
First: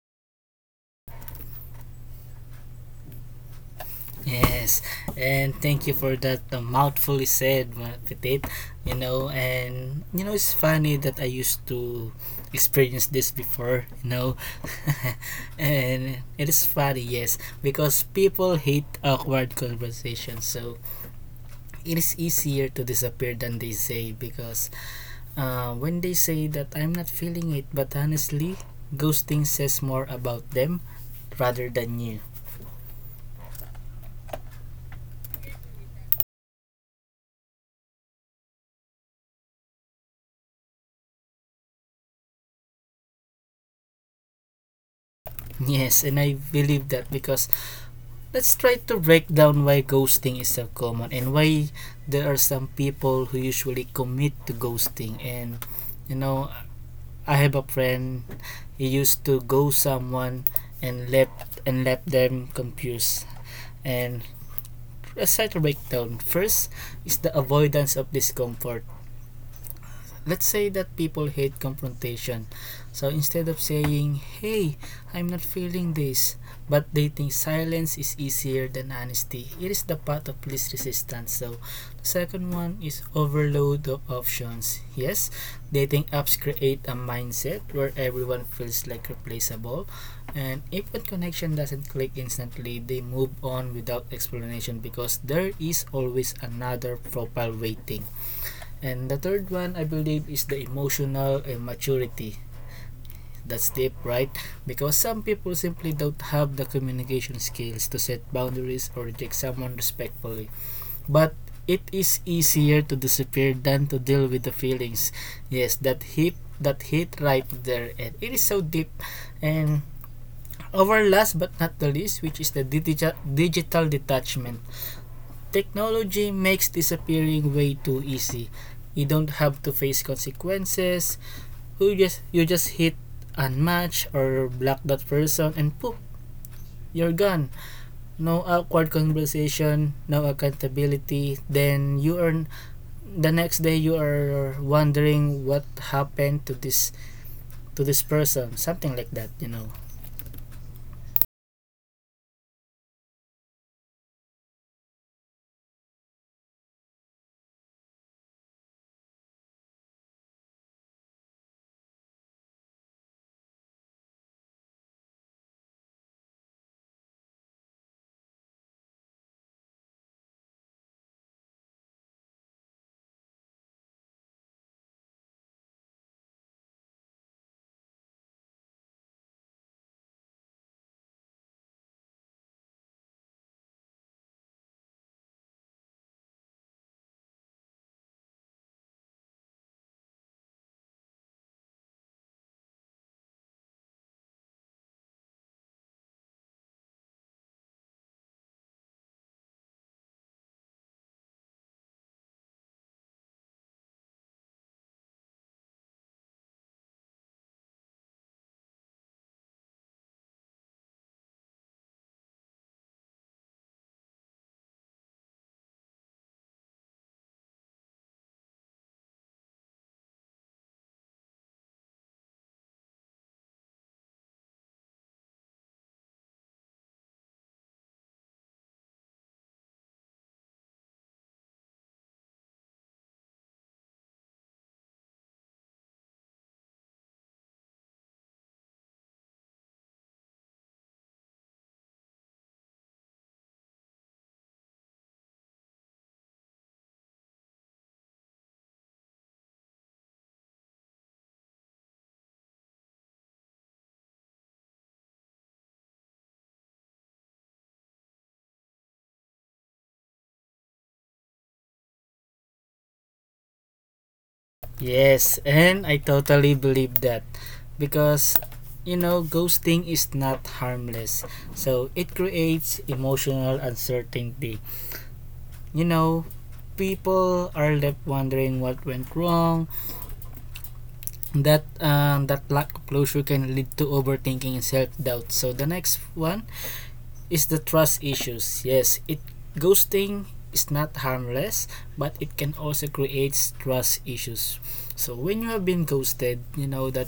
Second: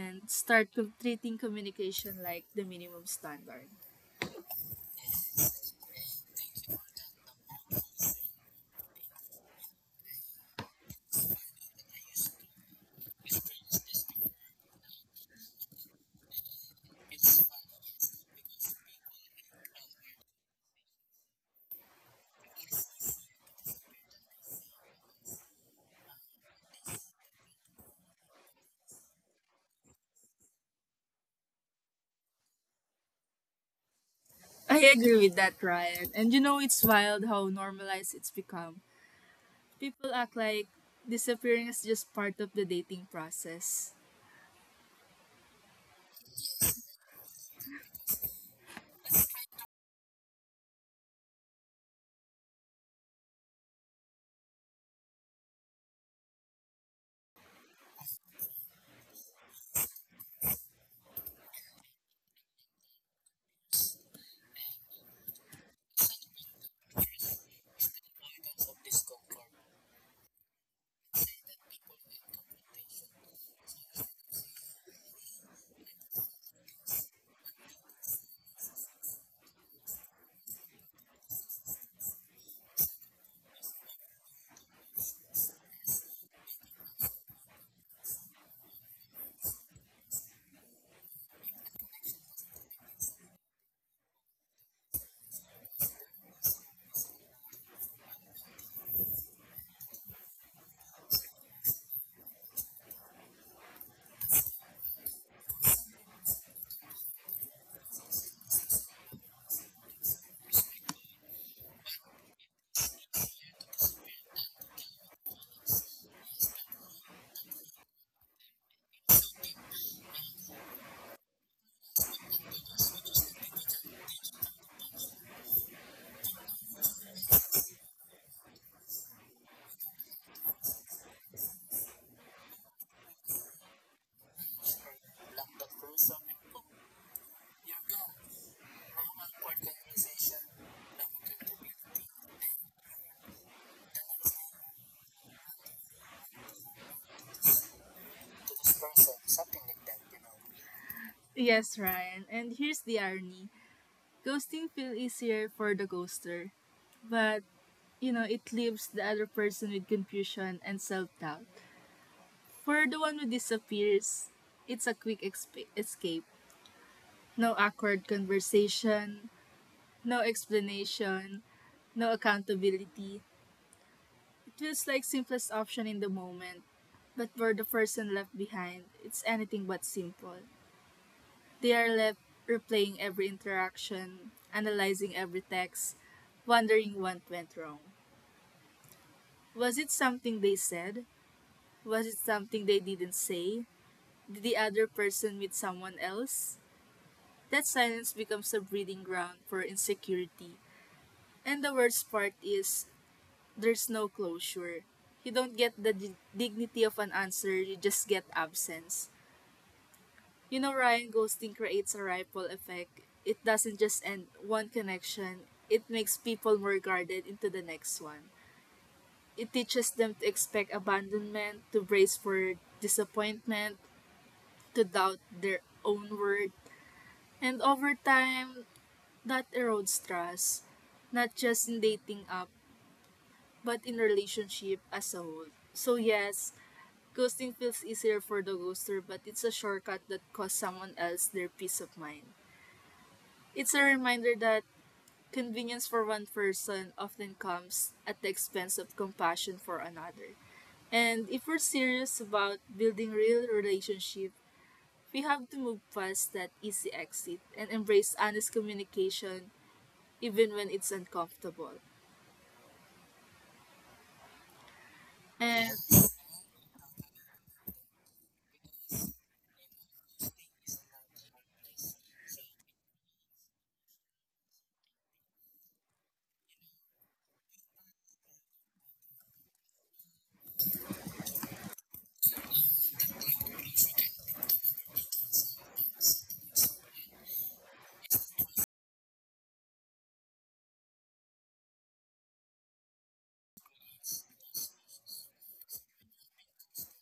and start treating communication like the minimum standard. Yes, and thank you for that mouthfully said, mga Petit. You know, and you know it's funny that I used to experience this before. You know, and it is funny, yes, because people hate awkward conversations. So it is easier to disappear than they say because uh, when they say that I'm not feeling it, but honestly, ghosting says more about them rather than you. I agree with that, Ryan. And you know, it's wild how normalized it's become. People act like disappearing is just part of the dating process. Yes, and I believe that because let's try to break down why ghosting is so common and why there are some people who usually commit to ghosting. And you know, I have a friend, he used to ghost someone and left them confused. And let's try to break down. First is the avoidance of discomfort. Let's say that people hate confrontation. So instead of saying, "Hey, I'm not feeling this," but they think silence is easier than honesty. It is the path of least resistance. So the second one is overload of options. Yes, dating apps create a mindset where everyone feels like replaceable. And if a connection doesn't click instantly, they move on without explanation because there is always another profile waiting. And the third one, I believe, is the emotional immaturity. That's deep, right? Because some people simply don't have the communication skills to set boundaries or reject someone respectfully. But it is easier to disappear than to deal with the feelings. Yes, that hit right there and it is so deep. And our last but not the least, which is the digital detachment. Technology makes disappearing way too easy. You don't have to face consequences. You just hit unmatch or block that person and poof, you're gone. No awkward conversation, no accountability. Then you are the next day you are wondering what happened to this person, something like that, you know. Yes, Ryan. And here's the irony: ghosting feels easier for the ghoster, but you know, it leaves the other person with confusion and self doubt. For the one who disappears, it's a quick escape. No awkward conversation, no explanation, no accountability. It feels like simplest option in the moment, but for the person left behind, it's anything but simple. They are left replaying every interaction, analyzing every text, wondering what went wrong. Was it something they said? Was it something they didn't say? Did the other person meet someone else? That silence becomes a breeding ground for insecurity. And the worst part is, there's no closure. You don't get the dignity of an answer, you just get absence. You know, Ryan, ghosting creates a ripple effect. It doesn't just end one connection, it makes people more guarded into the next one. It teaches them to expect abandonment, to brace for disappointment, to doubt their own worth. And over time, that erodes trust, not just in dating app, but in relationship as a whole. So yes, ghosting feels easier for the ghoster, but it's a shortcut that costs someone else their peace of mind. It's a reminder that convenience for one person often comes at the expense of compassion for another. And if we're serious about building real relationship, we have to move past that easy exit and embrace honest communication even when it's uncomfortable. Yes, and I And totally believe that because you know, ghosting is not harmless. So it creates emotional uncertainty. You know, people are left wondering what went wrong. That lack of closure can lead to overthinking and self-doubt. So the next one is the trust issues. Yes, it ghosting is not harmless, but it can also create trust issues. So when you have been ghosted, you know that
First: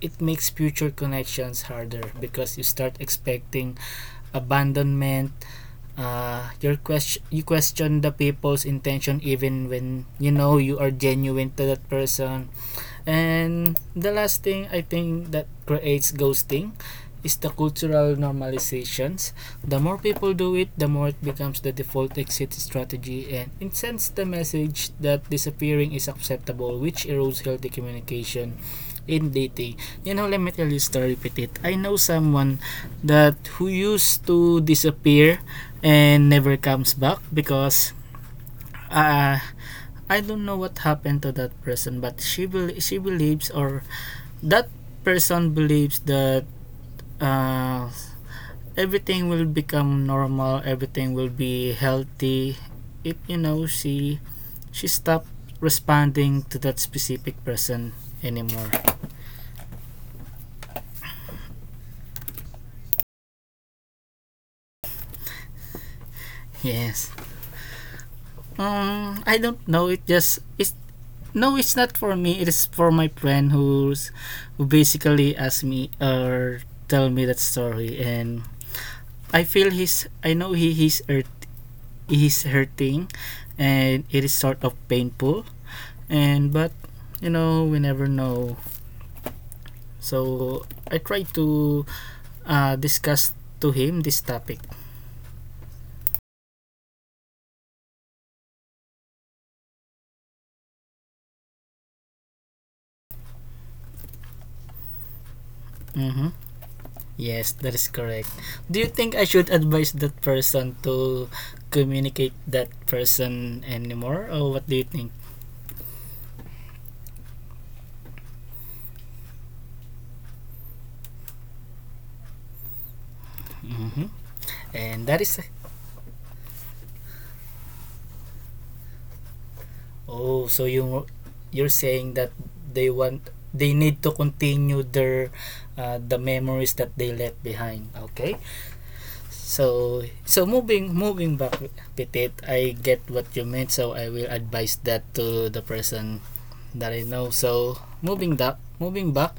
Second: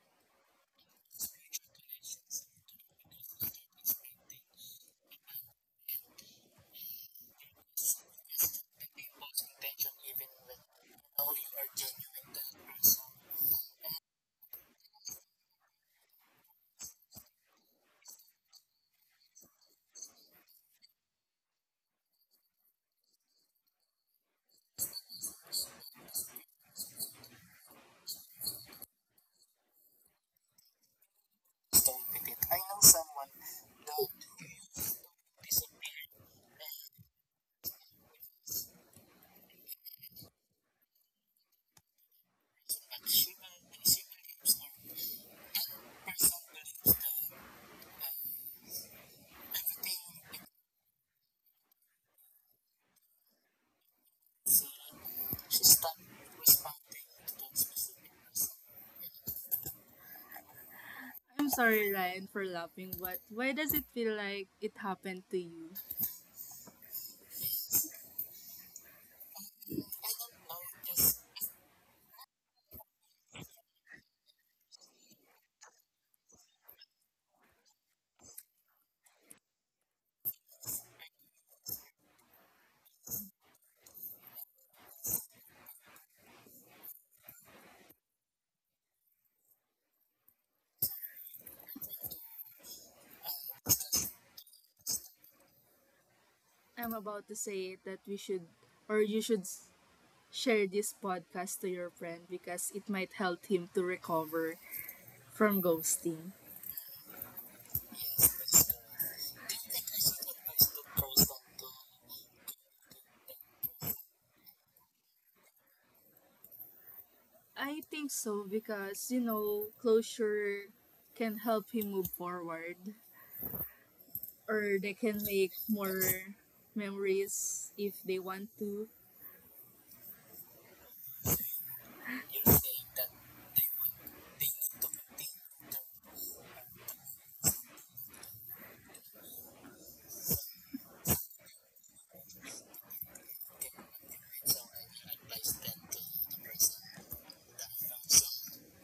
it makes future connections harder because you start expecting abandonment. Your question, the people's intention even when you know you are genuine to that person. And the last thing I think that creates ghosting is the cultural normalizations. The more people do it, the more it becomes the default exit strategy and it sends the message that disappearing is acceptable, which erodes healthy communication in dating. You know, let me tell you a story, Petit. I know someone that who used to disappear and never comes back because uh, I don't know what happened to that person, but she believes, or that person believes that uh, everything will become normal, everything will be healthy if you know she stopped responding to that specific person anymore. I'm sorry Ryan for laughing, but why does it feel like it happened to you? Yes, I don't know, it just it's no, it's not for me, it is for my friend who's who basically asked me or tell me that story. And I feel he's I know he's hurt, is hurting, and it is sort of painful. And but you know we never know. So I try to discuss to him this topic. I'm about to say that we should or you should share this podcast to your friend because it might help him to recover from Mm-hmm. ghosting. Yes, that is correct. Do you think I should advise that person to communicate that person anymore, or what do you think? I think so because you know closure can help him move forward, Mm-hmm. or And they that is, can make more memories if they want to. oh, so you you're saying that they want, they need to continue their the memories that they left behind. Okay? So so moving back, Petit, I get what you meant, so I will advise that to the person that I know. So moving back,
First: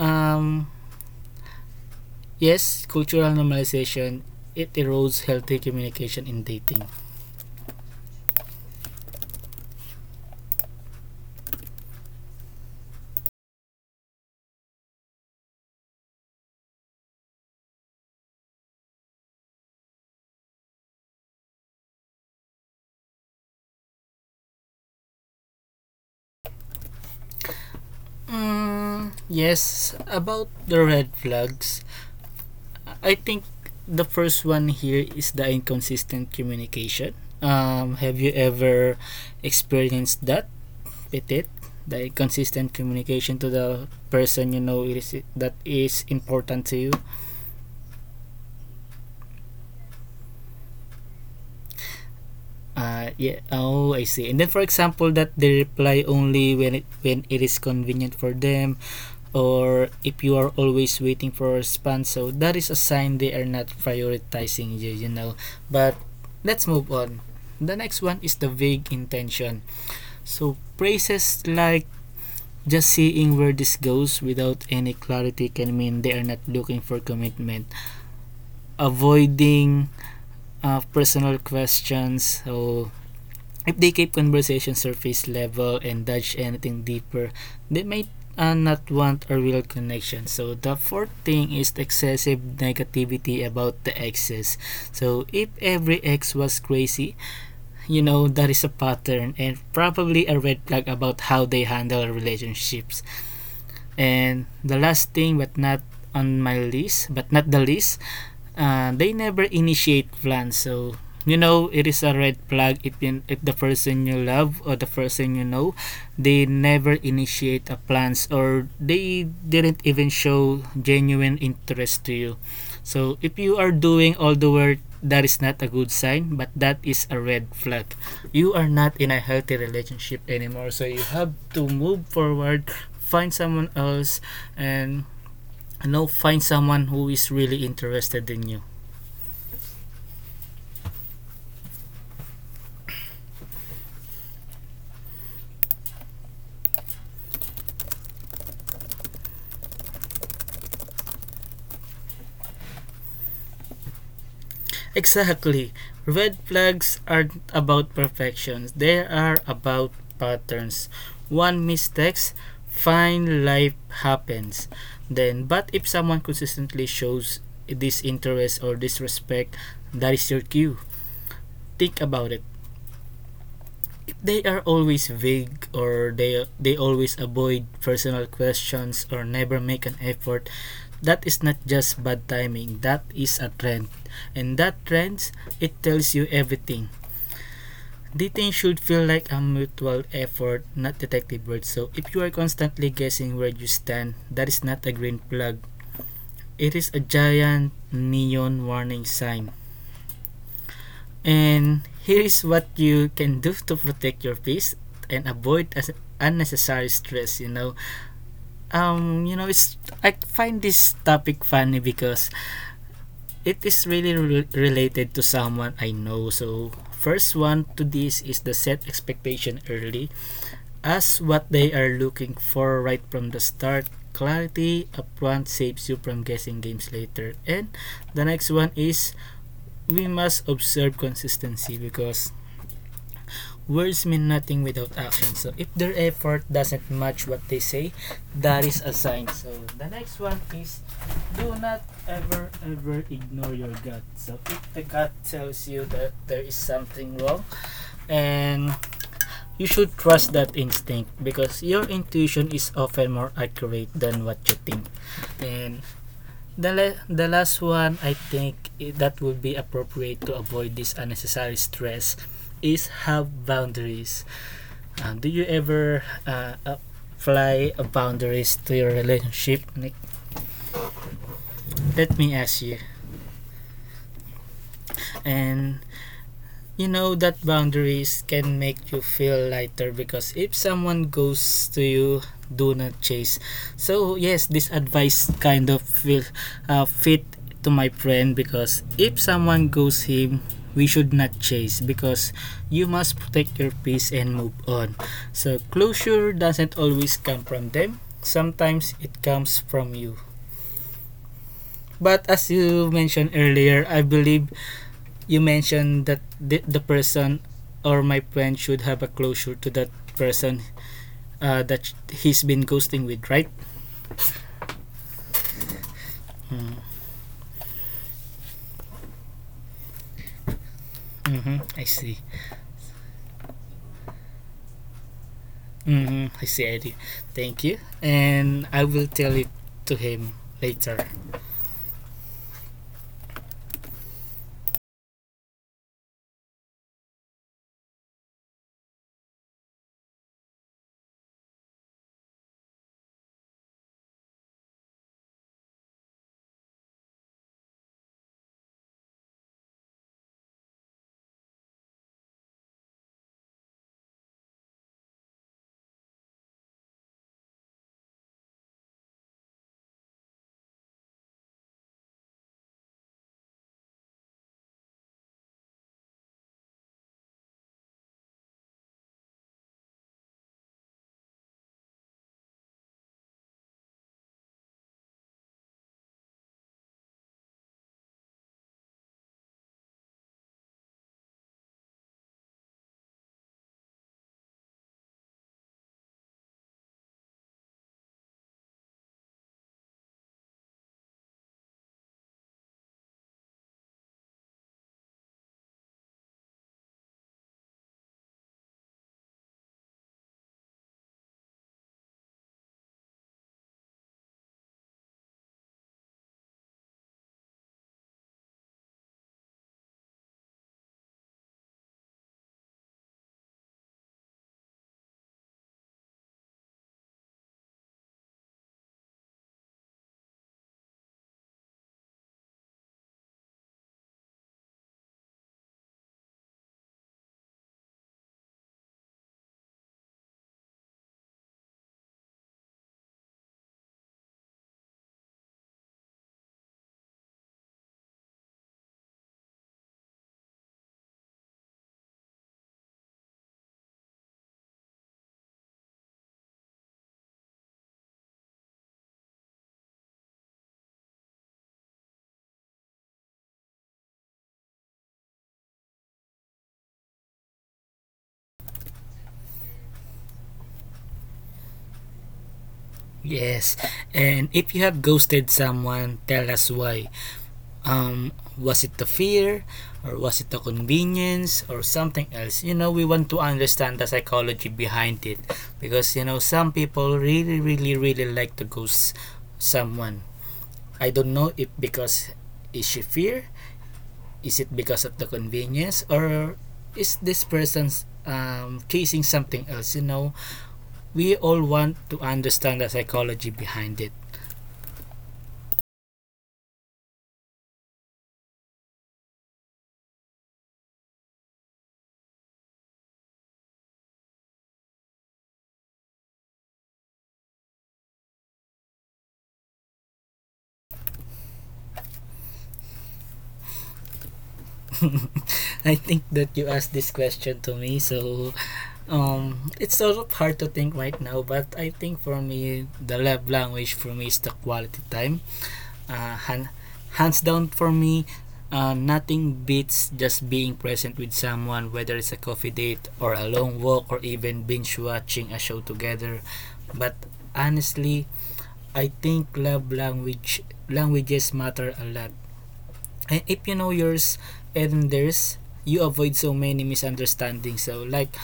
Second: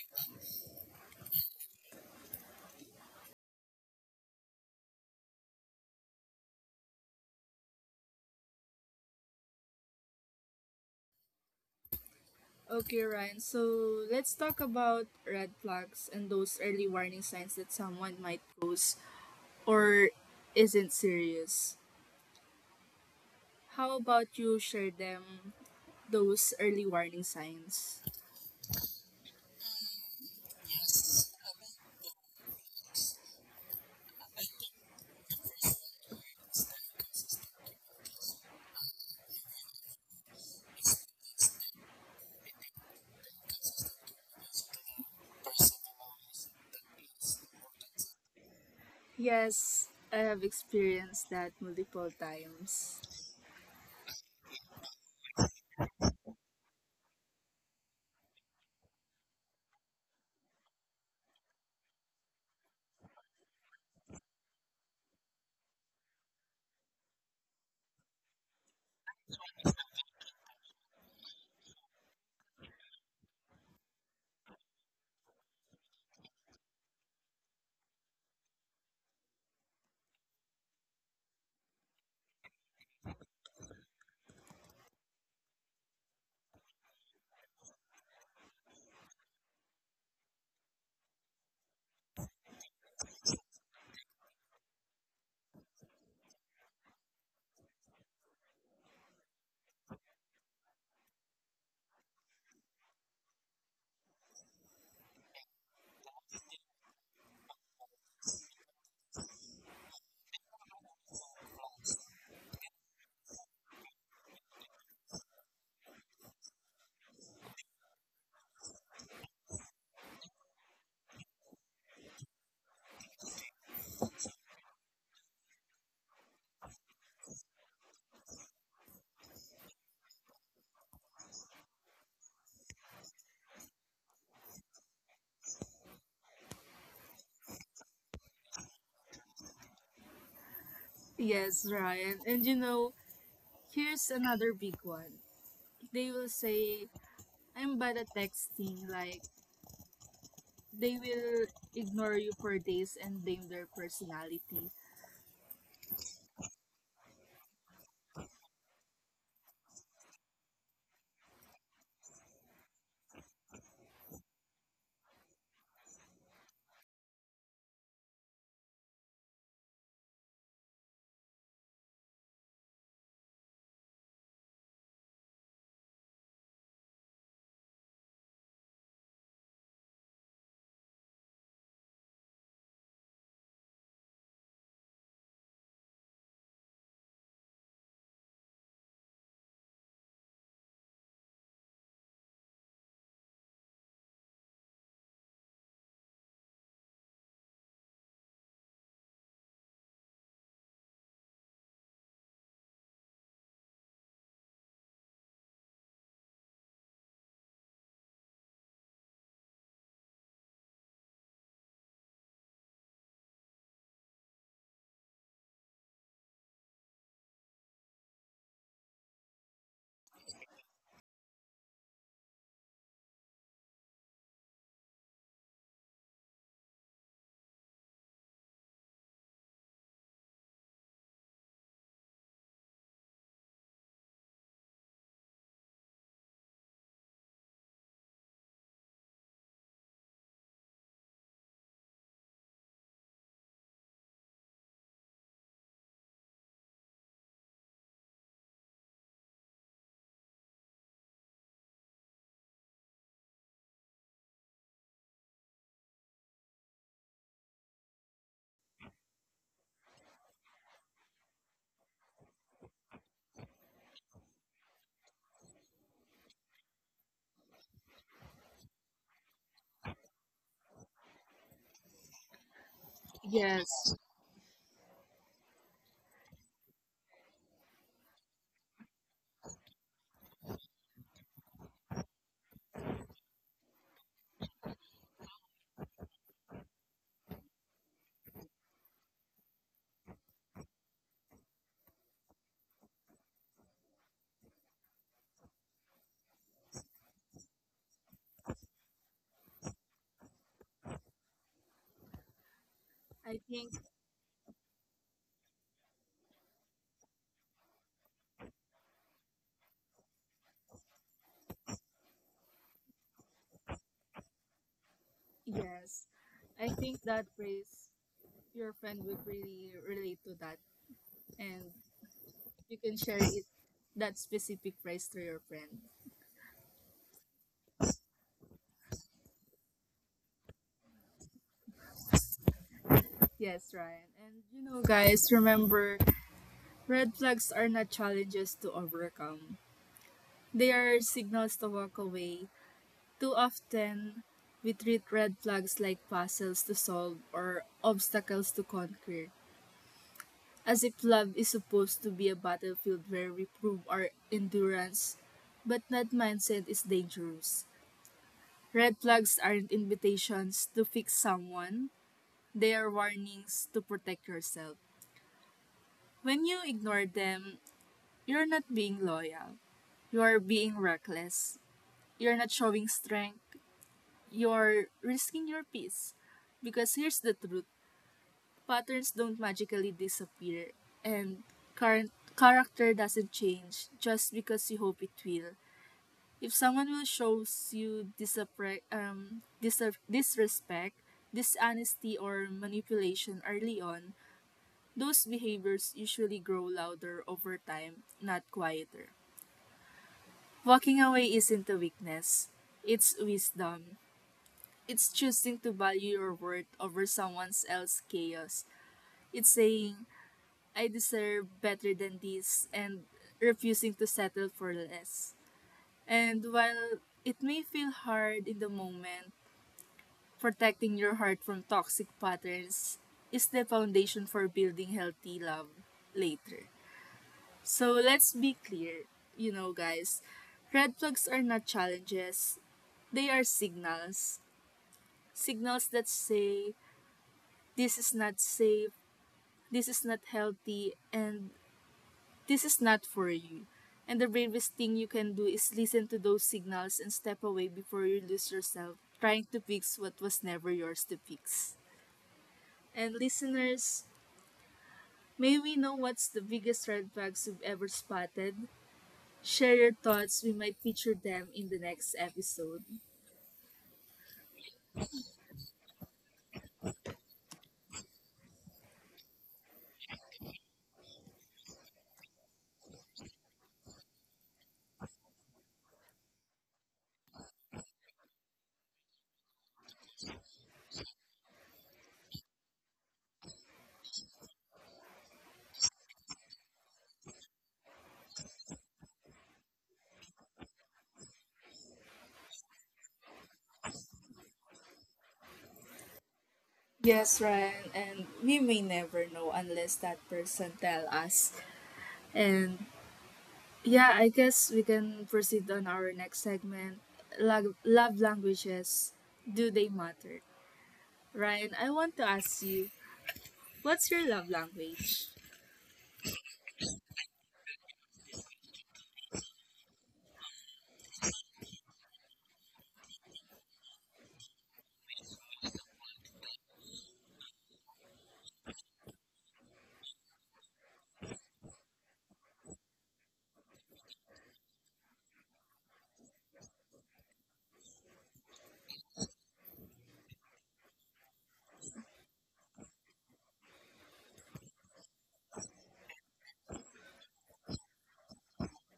um yes, cultural normalization, it erodes healthy communication in dating. Okay, Ryan. So let's talk about red flags and those early warning signs that someone might pose or isn't serious. How about you share them, those early warning signs? Mm, yes, about the red flags, I think the first one here is the inconsistent communication. Have you ever experienced that with the inconsistent communication to the person you know is that is important to you? Yes, I have experienced that multiple times. Yeah. Oh, I see. And then for example, that they reply only when it is convenient for them, or if you are always waiting for a response, so that is a sign they are not prioritizing you, you know. But let's move on. The next one is the vague intention. So phrases like just seeing where this goes without any clarity can mean they are not looking for commitment. Avoiding personal questions, so if they keep conversation surface level and dodge anything deeper, they might not want a real connection. So the fourth thing is excessive negativity about the exes. So if every ex was crazy, you know that is a pattern and probably a red flag about how they handle relationships. And the last thing, but not on my list, but not the least, they never initiate plans. So you know it is a red flag if, in, if the person you love or the person you know, they never initiate a plans or they didn't even show genuine interest to you. So if you are doing all the work, that is not a good sign, but that is a red flag. You are not in a healthy relationship anymore, so you have to move forward, find someone else. And you know, find someone who is really interested in you. Yes, Ryan. And you know, here's another big one. They will say, I'm bad at texting. Like, they will ignore you for days and blame their personality. Exactly. Red flags aren't about perfections. They are about patterns. One mistakes, fine, life happens. Then, but if someone consistently shows disinterest or disrespect, that is your cue. Think about it. If they are always vague, or they always avoid personal questions or never make an effort, that is not just bad timing. That is a trend. And that trend, it tells you everything. Dating should feel like a mutual effort, not detective work. So if you are constantly guessing where you stand, that is not a green flag. It is a giant neon warning sign. And here is what you can do to protect your peace and avoid as unnecessary stress, you know. You know it's I find this topic funny because it is really related to someone I know. So first one to this is the set expectation early as what they are looking for right from the start. Clarity upfront saves you from guessing games later. And the next one is we must observe consistency because words mean nothing without action. So if their effort doesn't match what they say, that is a sign. So the next one is do not ever ignore your gut. So if the gut tells you that there is something wrong, and you should trust that instinct because your intuition is often more accurate than what you think. And the, the last one, I think that would be appropriate to avoid this unnecessary stress is have boundaries. Do you ever apply boundaries to your relationship, Nick? Let me ask you. Yes. And you know that boundaries can make you feel lighter because if someone goes to you, do not chase. So yes, this advice kind of feel fit to my friend, because if someone goes him, we should not chase because you must protect your peace and move on. So closure doesn't always come from them, sometimes it comes from you. But as I you think, mentioned earlier, I believe you mentioned that the person or my friend should have a closure to that person, that he's been ghosting with, right? yes. I think that Mm-hmm. phrase, your friend would really relate to that. And Mm-hmm. I you see. can share it, that specific phrase, to your friend. Mm-hmm. I see. I see. Thank you. And I will tell it to him later. Yes, Ryan. And you know, guys, remember, red flags are not challenges to overcome, they are signals to walk away. Too often, we treat red flags like puzzles to solve or obstacles to conquer, as if love is supposed to be a battlefield where we prove our endurance, but that mindset is dangerous. Red flags aren't invitations to fix someone, they are warnings to protect yourself. When you ignore them, you're not being loyal, you are being reckless, you're not showing strength, you're risking your peace. Because here's the truth: patterns don't magically disappear, and current character doesn't change just because you hope it will. If someone will shows you disrespect, dishonesty, or manipulation early on, those behaviors usually grow louder over time, not quieter. Walking away isn't a weakness, it's wisdom. It's choosing to value your worth over someone else's chaos. It's saying, I deserve better than this, and refusing to settle for less. And while it may feel hard in the moment, protecting your heart from toxic patterns is the foundation for building healthy love later. So let's be clear, you know, guys, red flags are not challenges, they are signals. Signals that say, this is not safe, this is not healthy, and this is not for you. And the bravest thing you can do is listen to those signals and step away before you lose yourself trying to fix what was never yours to fix. And listeners, may we know what's the biggest red flags you've ever spotted? Share your thoughts. We might feature them in the next episode. Yes. And if you have ghosted someone, tell us why. um, was it the fear, or was it the convenience, or something else? You know, we want to understand the psychology behind it, because you know, some people really, really, really like to ghost someone. I don't know if because is she fear, is it because of the convenience, or is this person's chasing something else? You know, we all want to understand the psychology behind it. Yes, Ryan, and we may never know unless that person tell us. And yeah, I guess we can proceed on our next segment. Love languages. Do they matter? Ryan, I want to ask you, what's your love language? I think that you asked this question to me, so it's sort of hard to think right now. But I think for me, the love language for me is the quality time. Uh, han- Hands down for me, nothing beats just being present with someone, whether it's a coffee date or a long walk or even binge watching a show together. But honestly, I think love language languages matter a lot. And if you know yours and theirs, you avoid so many misunderstandings. So, like,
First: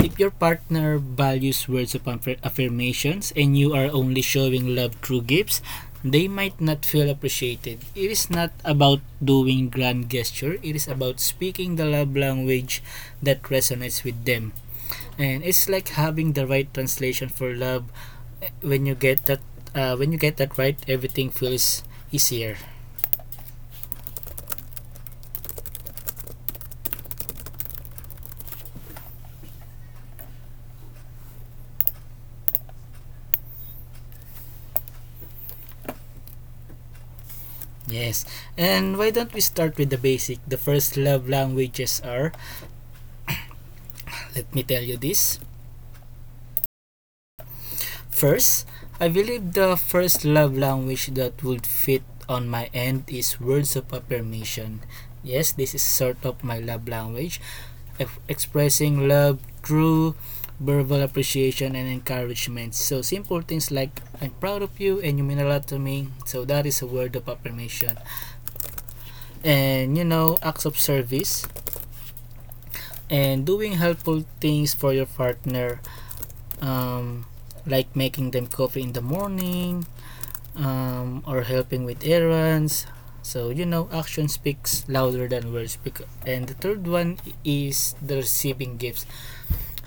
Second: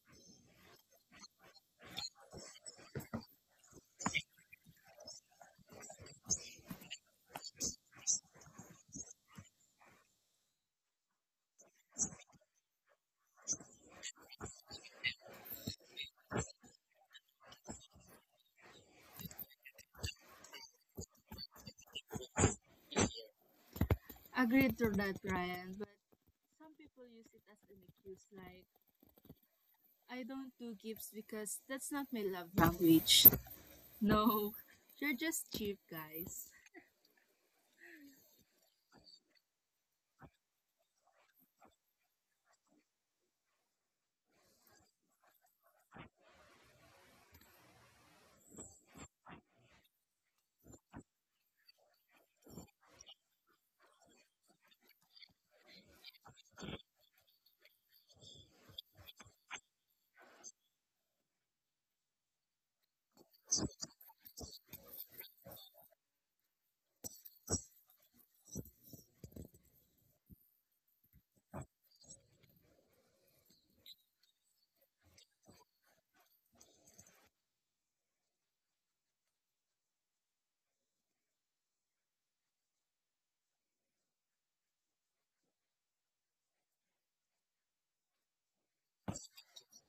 if your partner values words of affirmations and you are only showing love through gifts, they might not feel appreciated. It is not about doing grand gesture. It is about speaking the love language that resonates with them. And it's like having the right translation for love. When you get that, when you get that right, everything feels easier. Agreed to that, Ryan, but some people use it as an excuse like, I don't do gifts because that's not my love language. No, you're just cheap, guys. Yes. And why don't we start with the basic? The first love languages are, let me tell you this. First, I believe the first love language that would fit on my end is words of affirmation. Yes, this is sort of my love language. Expressing love through verbal appreciation and encouragement. So simple things like I'm proud of you and you mean a lot to me. So that is a word of affirmation. And you know, acts of service and doing helpful things for your partner, um, like making them coffee in the morning, or helping with errands. So, you know, action speaks louder than words. And the third one is the receiving gifts.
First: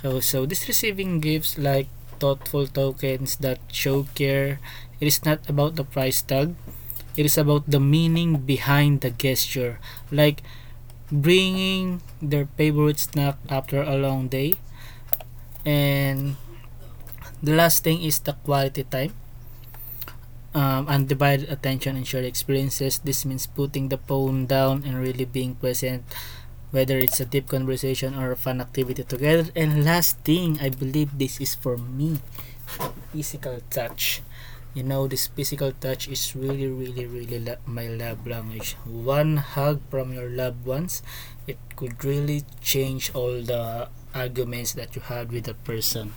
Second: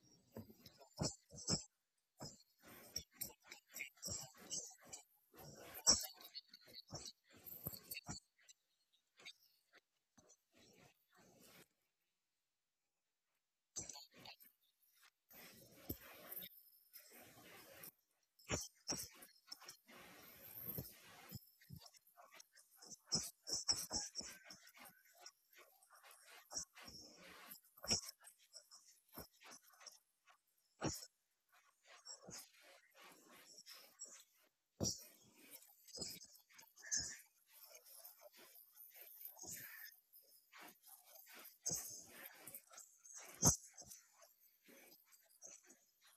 So, this receiving gifts, like thoughtful tokens that show care, it is not about the price tag, it is about the meaning behind the gesture. Like bringing their favorite snack after a long day. And the last thing is the quality time. Undivided attention and shared experiences. This means putting the phone down and really being present, whether it's a deep conversation or a fun activity together. And last thing, I believe this is for me, physical touch. You know, this physical touch is really, really, my love language. One hug from your loved ones, it could really change all the arguments that you had with the person.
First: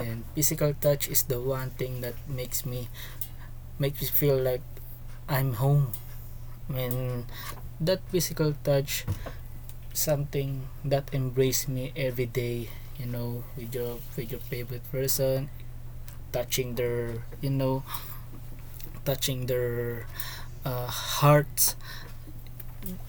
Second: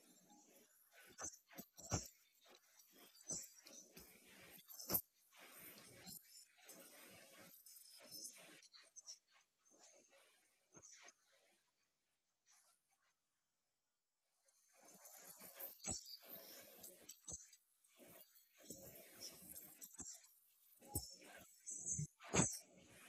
And physical touch is the one thing that makes me feel like I'm home. I mean, that physical touch, something that embrace me every day. You know, with your favorite person, touching their, you know, touching their hearts,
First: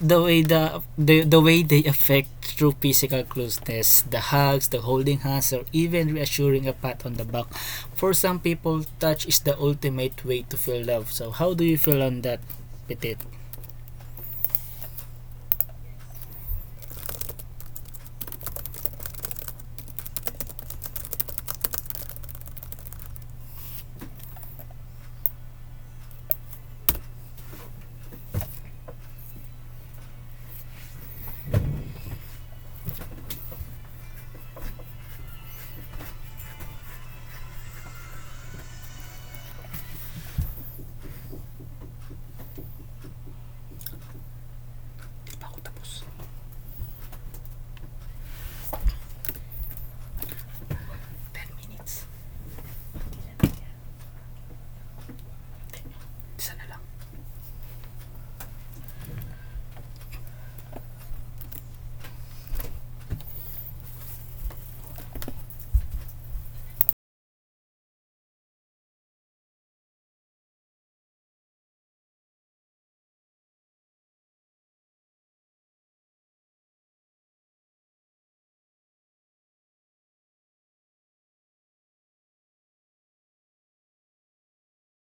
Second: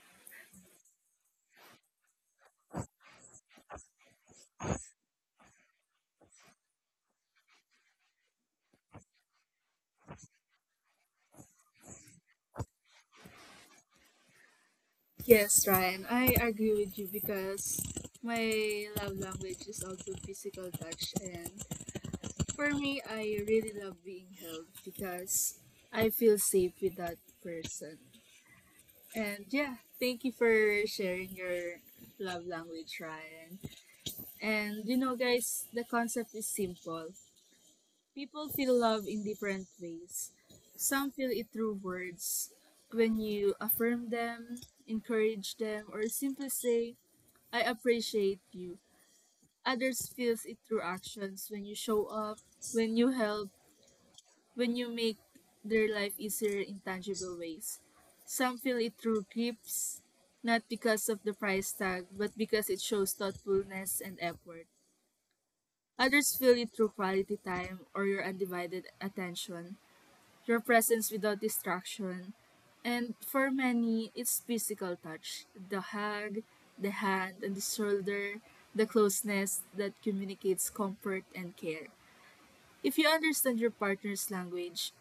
the way the way they affect through physical closeness, the hugs, the holding hands, or even reassuring a pat on the back. For some people, touch is the ultimate way to feel love. So how do you feel on that, Petit? Yes, Ryan, I agree with you because my love language is also physical touch. And for me, I really love being held because I feel safe with that person. And yeah, thank you for sharing your love language, Ryan. And you know, guys, the concept is simple. People feel love in different ways. Some feel it through words, when you affirm them, encourage them, or simply say, I appreciate you. Others feels it through actions when you show up, when you help, when you make their life easier in tangible ways. Some feel it through gifts, not because of the price tag, but because it shows thoughtfulness and effort. Others feel it through quality time or your undivided attention, your presence without distraction. And for many, it's physical touch, the hug, the hand, and the shoulder, the closeness that communicates comfort and care. If you understand your partner's language,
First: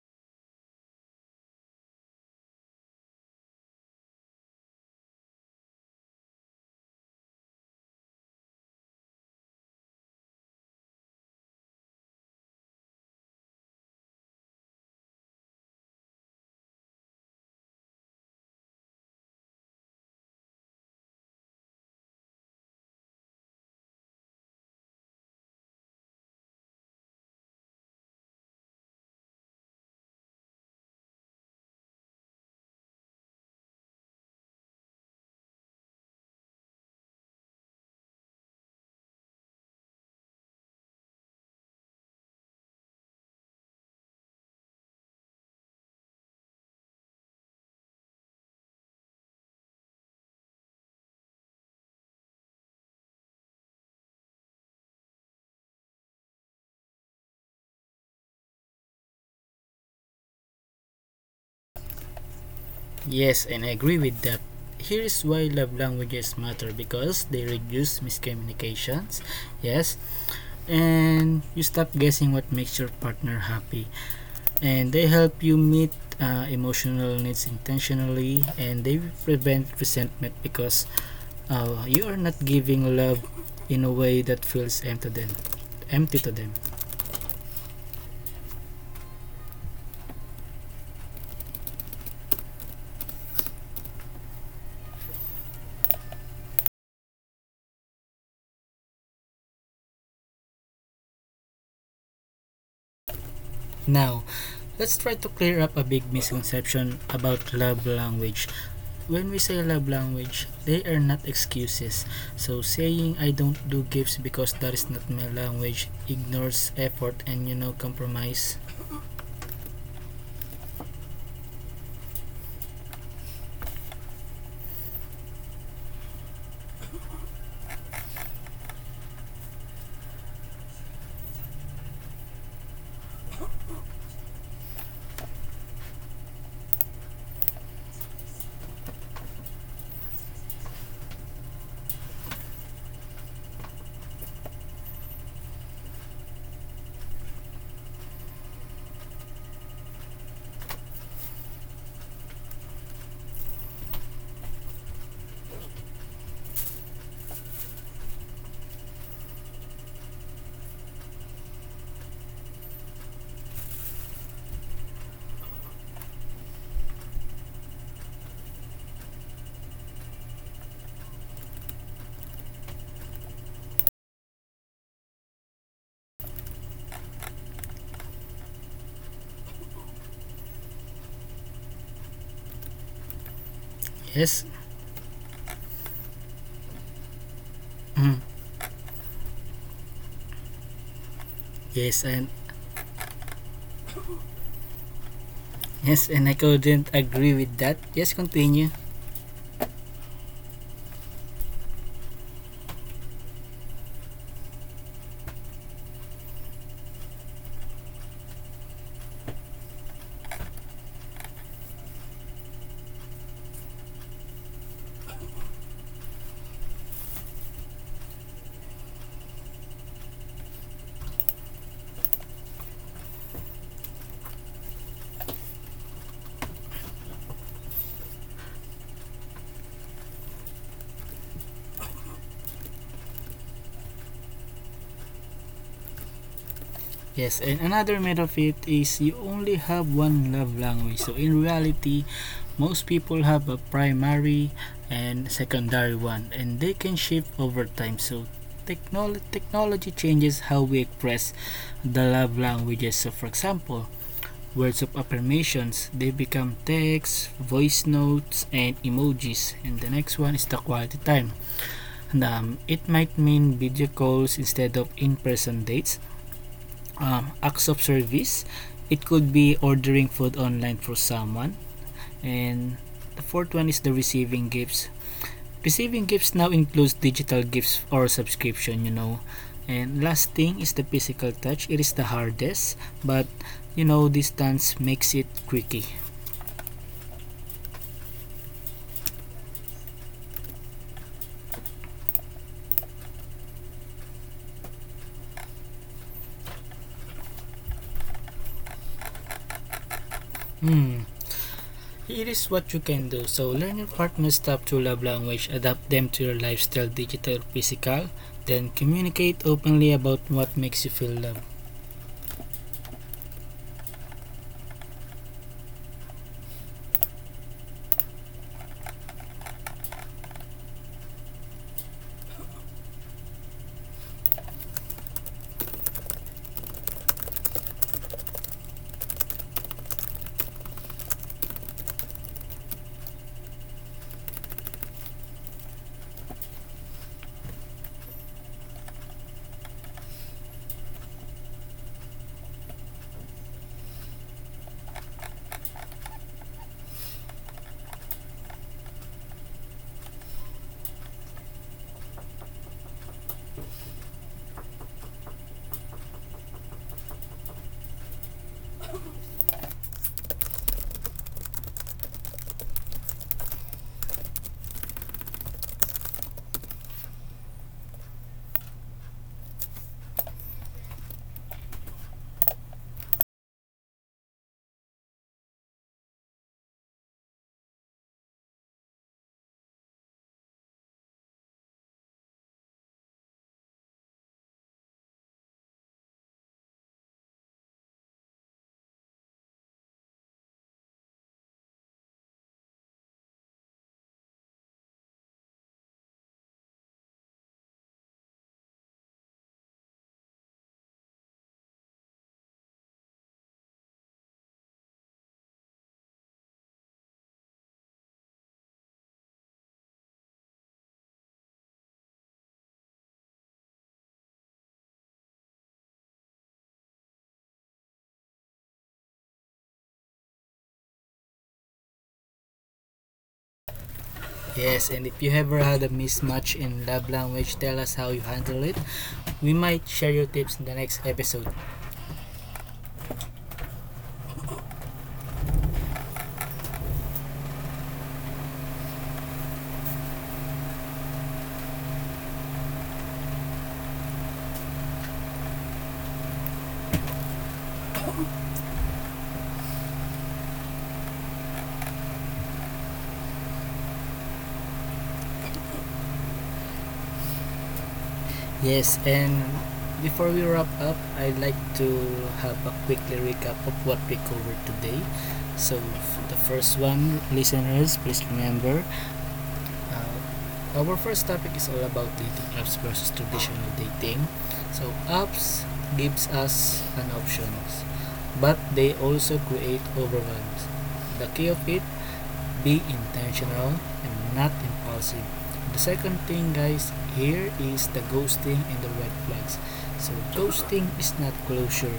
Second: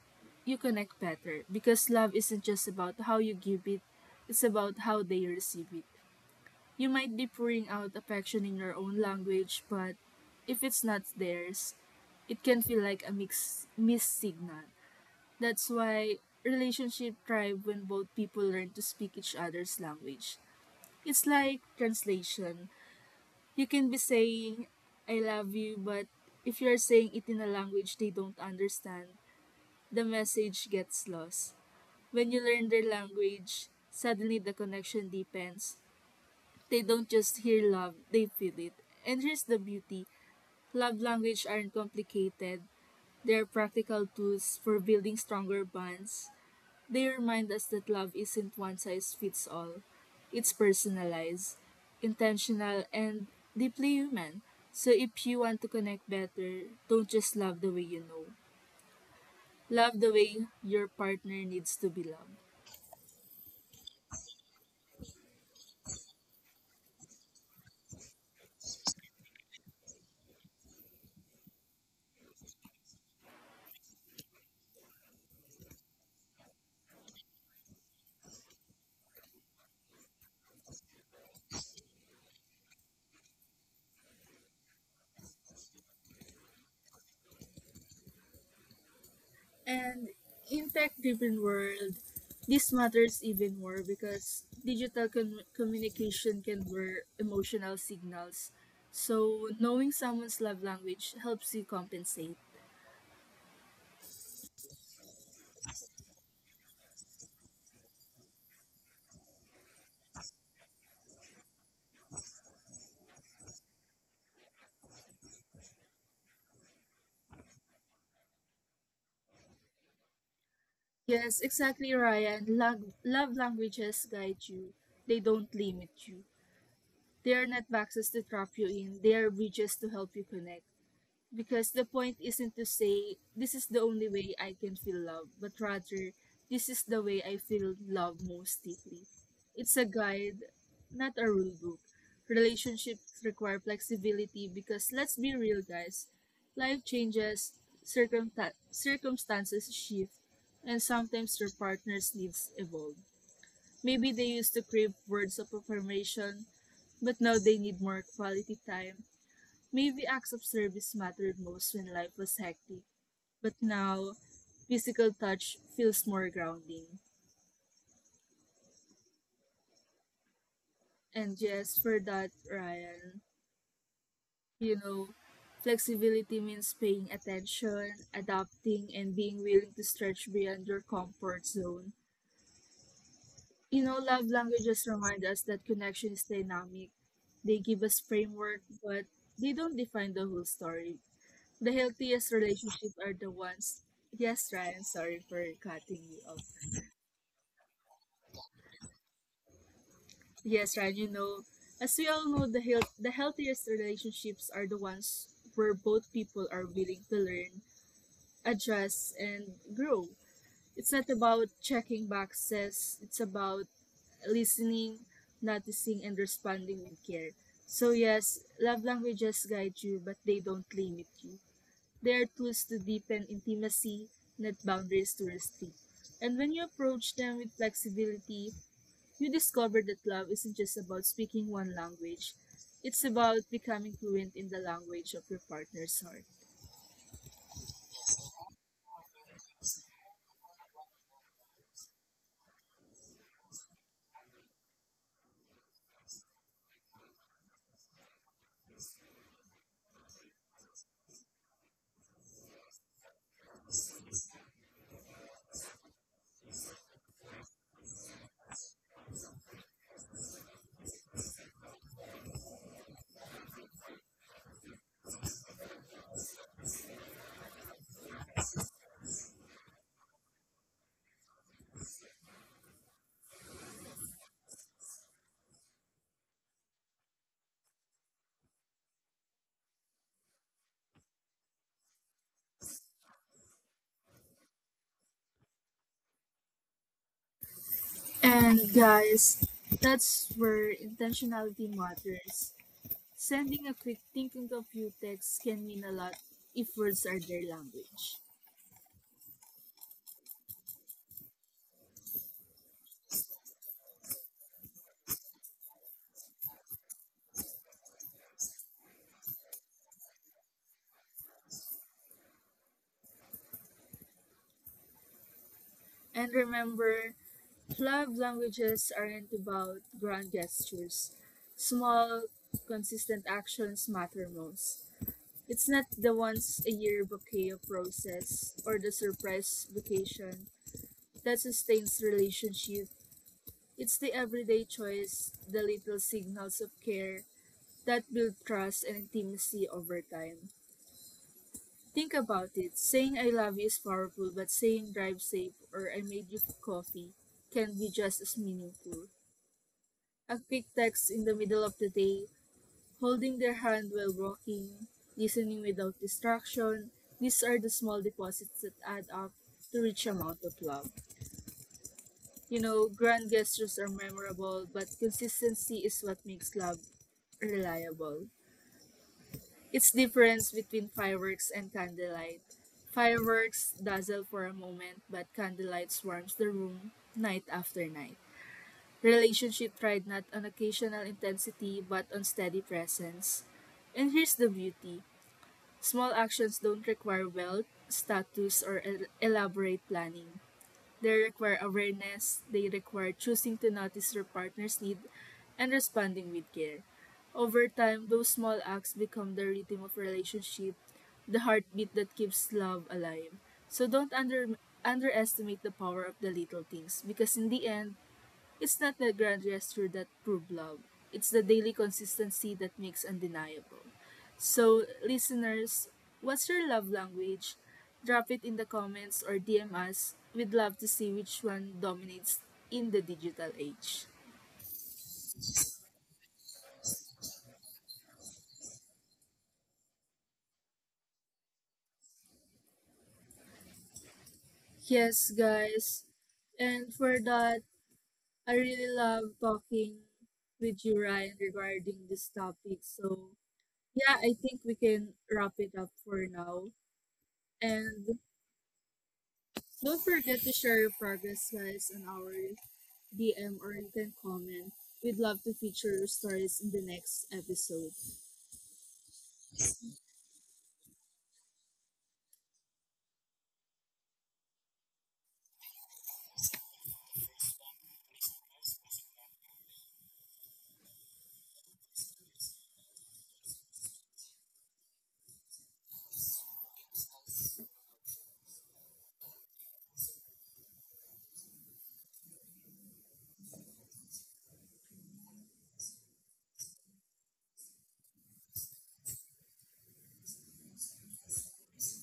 you connect better because love isn't just about how you give it, it's about how they receive it. You might be pouring out affection in your own language, but if it's not theirs, it can feel like a mix, missed signal. That's why relationship thrive when both people learn to speak each other's language. It's like translation. You can be saying, I love you, but if you are saying it in a language they don't understand, the message gets lost. When you learn their language, suddenly the connection deepens. They don't just hear love, they feel it. And here's the beauty, love language aren't complicated, they are practical tools for building stronger bonds. They remind us that love isn't one size fits all, it's personalized, intentional, and deeply human. So if you want to connect better, don't just love the way you know. Love the way your partner needs to be loved. Yes, and I agree with that. Here is why love languages matter: because they reduce miscommunications. Yes, and you stop guessing what makes your partner happy. And they help you meet emotional needs intentionally, and they prevent resentment because you are not giving love in a way that feels empty to them. And in tech-driven world, this matters even more because digital communication can blur emotional signals. So knowing someone's love language helps you compensate. Now let's try to clear up a big misconception about love language. When we say love language, they are not excuses. So saying I don't do gifts because that is not my language ignores effort and, you know, compromise. Yes, exactly, Ryan. Love languages guide you. They don't limit you. They are not boxes to trap you in. They are bridges to help you connect, because the point isn't to say this is the only way I can feel love, but rather this is the way I feel love most deeply. It's a guide, not a rule book. Relationships require flexibility because let's be real, guys, life changes, circumstances shift, and sometimes your partner's needs evolve. Maybe they used to crave words of affirmation, but now they need more quality time. Maybe acts of service mattered most when life was hectic, but now physical touch feels more grounding. And yes, for that, Ryan, you know, flexibility means paying attention, adapting, and being willing to stretch beyond your comfort zone. You know, love Yes. languages remind us that connection is dynamic. They give us mm, framework, but they don't define the whole story. The yes, and healthiest relationships are the ones. Yes, Ryan, sorry for cutting yes, you and I off. couldn't agree with that. Yes, continue. Yes, Ryan, you know, as we all know, the healthiest relationships are the ones where both people are willing to learn, adjust, and grow. It's not about checking boxes, it's about listening, noticing, and responding with care. So, yes, love languages guide you, but they don't limit you. They are tools to deepen intimacy, not boundaries to restrict. And when you approach them with flexibility, you discover that love isn't just about speaking one language, it's about becoming fluent in the language of your partner's heart. Yes, and another myth of it is you only have one love language. So in reality, most people have a primary and secondary one, and they can shift over time. So technology changes how we express the love languages. So for example, words of affirmations, they become text, voice notes, and emojis. And the next one is the quality time. It might mean video calls instead of in-person dates, acts of service. It could be ordering food online for someone. And the fourth one is the receiving gifts. Receiving gifts now includes digital gifts or subscription, you know. And last thing is the physical touch. It is the hardest, but you know, distance makes it tricky. And guys, that's where intentionality matters. Sending a quick thinking of you text can mean a lot if words are their language. Hmm. Here is what you can do. So learn your partner's top two love language, adapt them to your lifestyle, digital or physical, then communicate openly about what makes you feel loved. And remember, love languages aren't about grand gestures. Small, consistent actions matter most. It's not the once a year bouquet of roses or the surprise vacation that sustains relationship. It's the everyday choice, the little signals of care that build trust and intimacy over time. Think about it. Saying I love you is powerful, but saying drive safe or I made you coffee can be just as meaningful. A quick text in the middle of the day, holding their hand while walking, listening without distraction. These are the small deposits that add up to rich amount of love. You know, grand gestures are memorable, but consistency is what makes love reliable. It's difference between fireworks and candlelight. Fireworks dazzle for a moment, but candlelight swarms the room night after night. Relationship tried not on occasional intensity, but on steady presence. And here's the beauty. Small actions don't require wealth, status, or elaborate planning. They require awareness, they require choosing to notice your partner's need and responding with care. Over time, those small acts become the rhythm of relationship, the heartbeat that keeps love alive. So don't under underestimate the power of the little things because in the end, it's not the grand gesture that proved love. It's the daily consistency that makes undeniable. So, listeners, what's your love language? Drop it in the comments or DM us. We'd love to see which one dominates in the digital age. Yes, and if you ever had a mismatch in love language, tell us how you handle it. We might share your tips in the next episode. Yes, guys. And for that, I really love talking with you, Ryan, regarding this topic. So, yeah, I think we can wrap it up for now. And don't forget to share your progress slides on our DM or you can comment. We'd love to feature your stories in the next episode. Yes, and before we wrap up, I'd like to have a quickly recap of what we covered today. So, the first one, listeners, please remember. Our first topic is all about dating apps versus traditional dating. So apps gives us an options, but they also create overwhelms. The key of it: be intentional and not impulsive. The second thing, guys, here is the ghosting and the red flags. So ghosting is not closure,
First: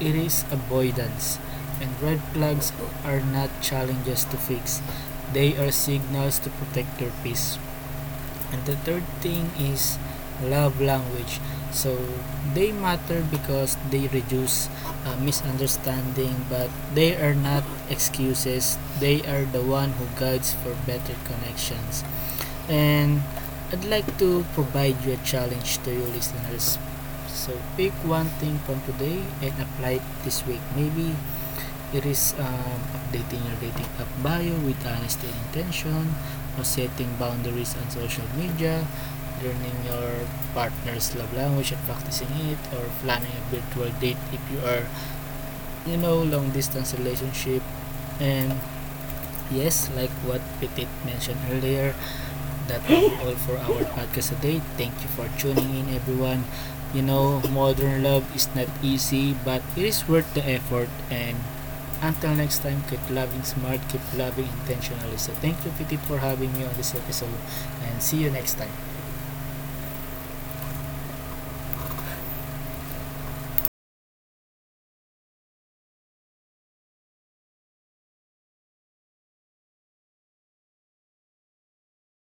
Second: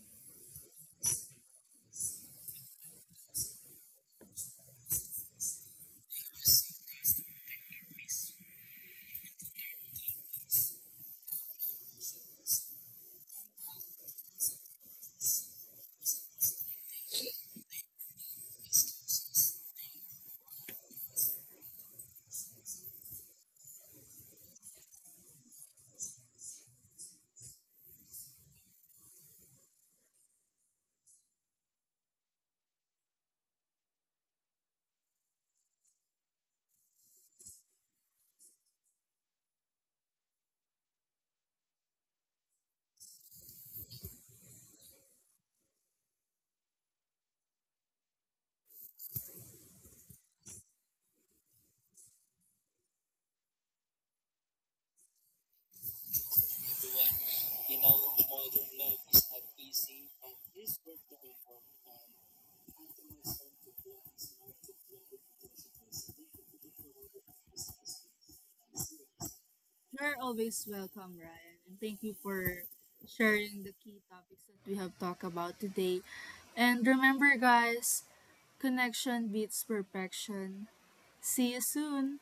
it is avoidance. And red flags are not challenges to fix. They are signals to protect your peace. And the third thing is love language. So they matter because they reduce misunderstanding, but they are not excuses. They are the one who guides for better connections. And I'd like to provide you a challenge to your listeners. So pick one thing from today and apply it this week. Maybe it is updating your dating app bio with honesty and intention, or setting boundaries on social media, learning your partner's love language and practicing it, or planning a virtual date if you are, you know, long distance relationship. And yes, like what Petit mentioned earlier, that will be all for our podcast today. Thank you for tuning in, everyone. You know, modern love is not easy, but it is worth the effort. And until next time, keep loving smart, keep loving intentionally. So thank you, Petit, for having me on this episode, and see you next time. You're always welcome, Ryan, and thank you for sharing the key topics that we have talked about today. And remember, guys, connection beats perfection. See you soon!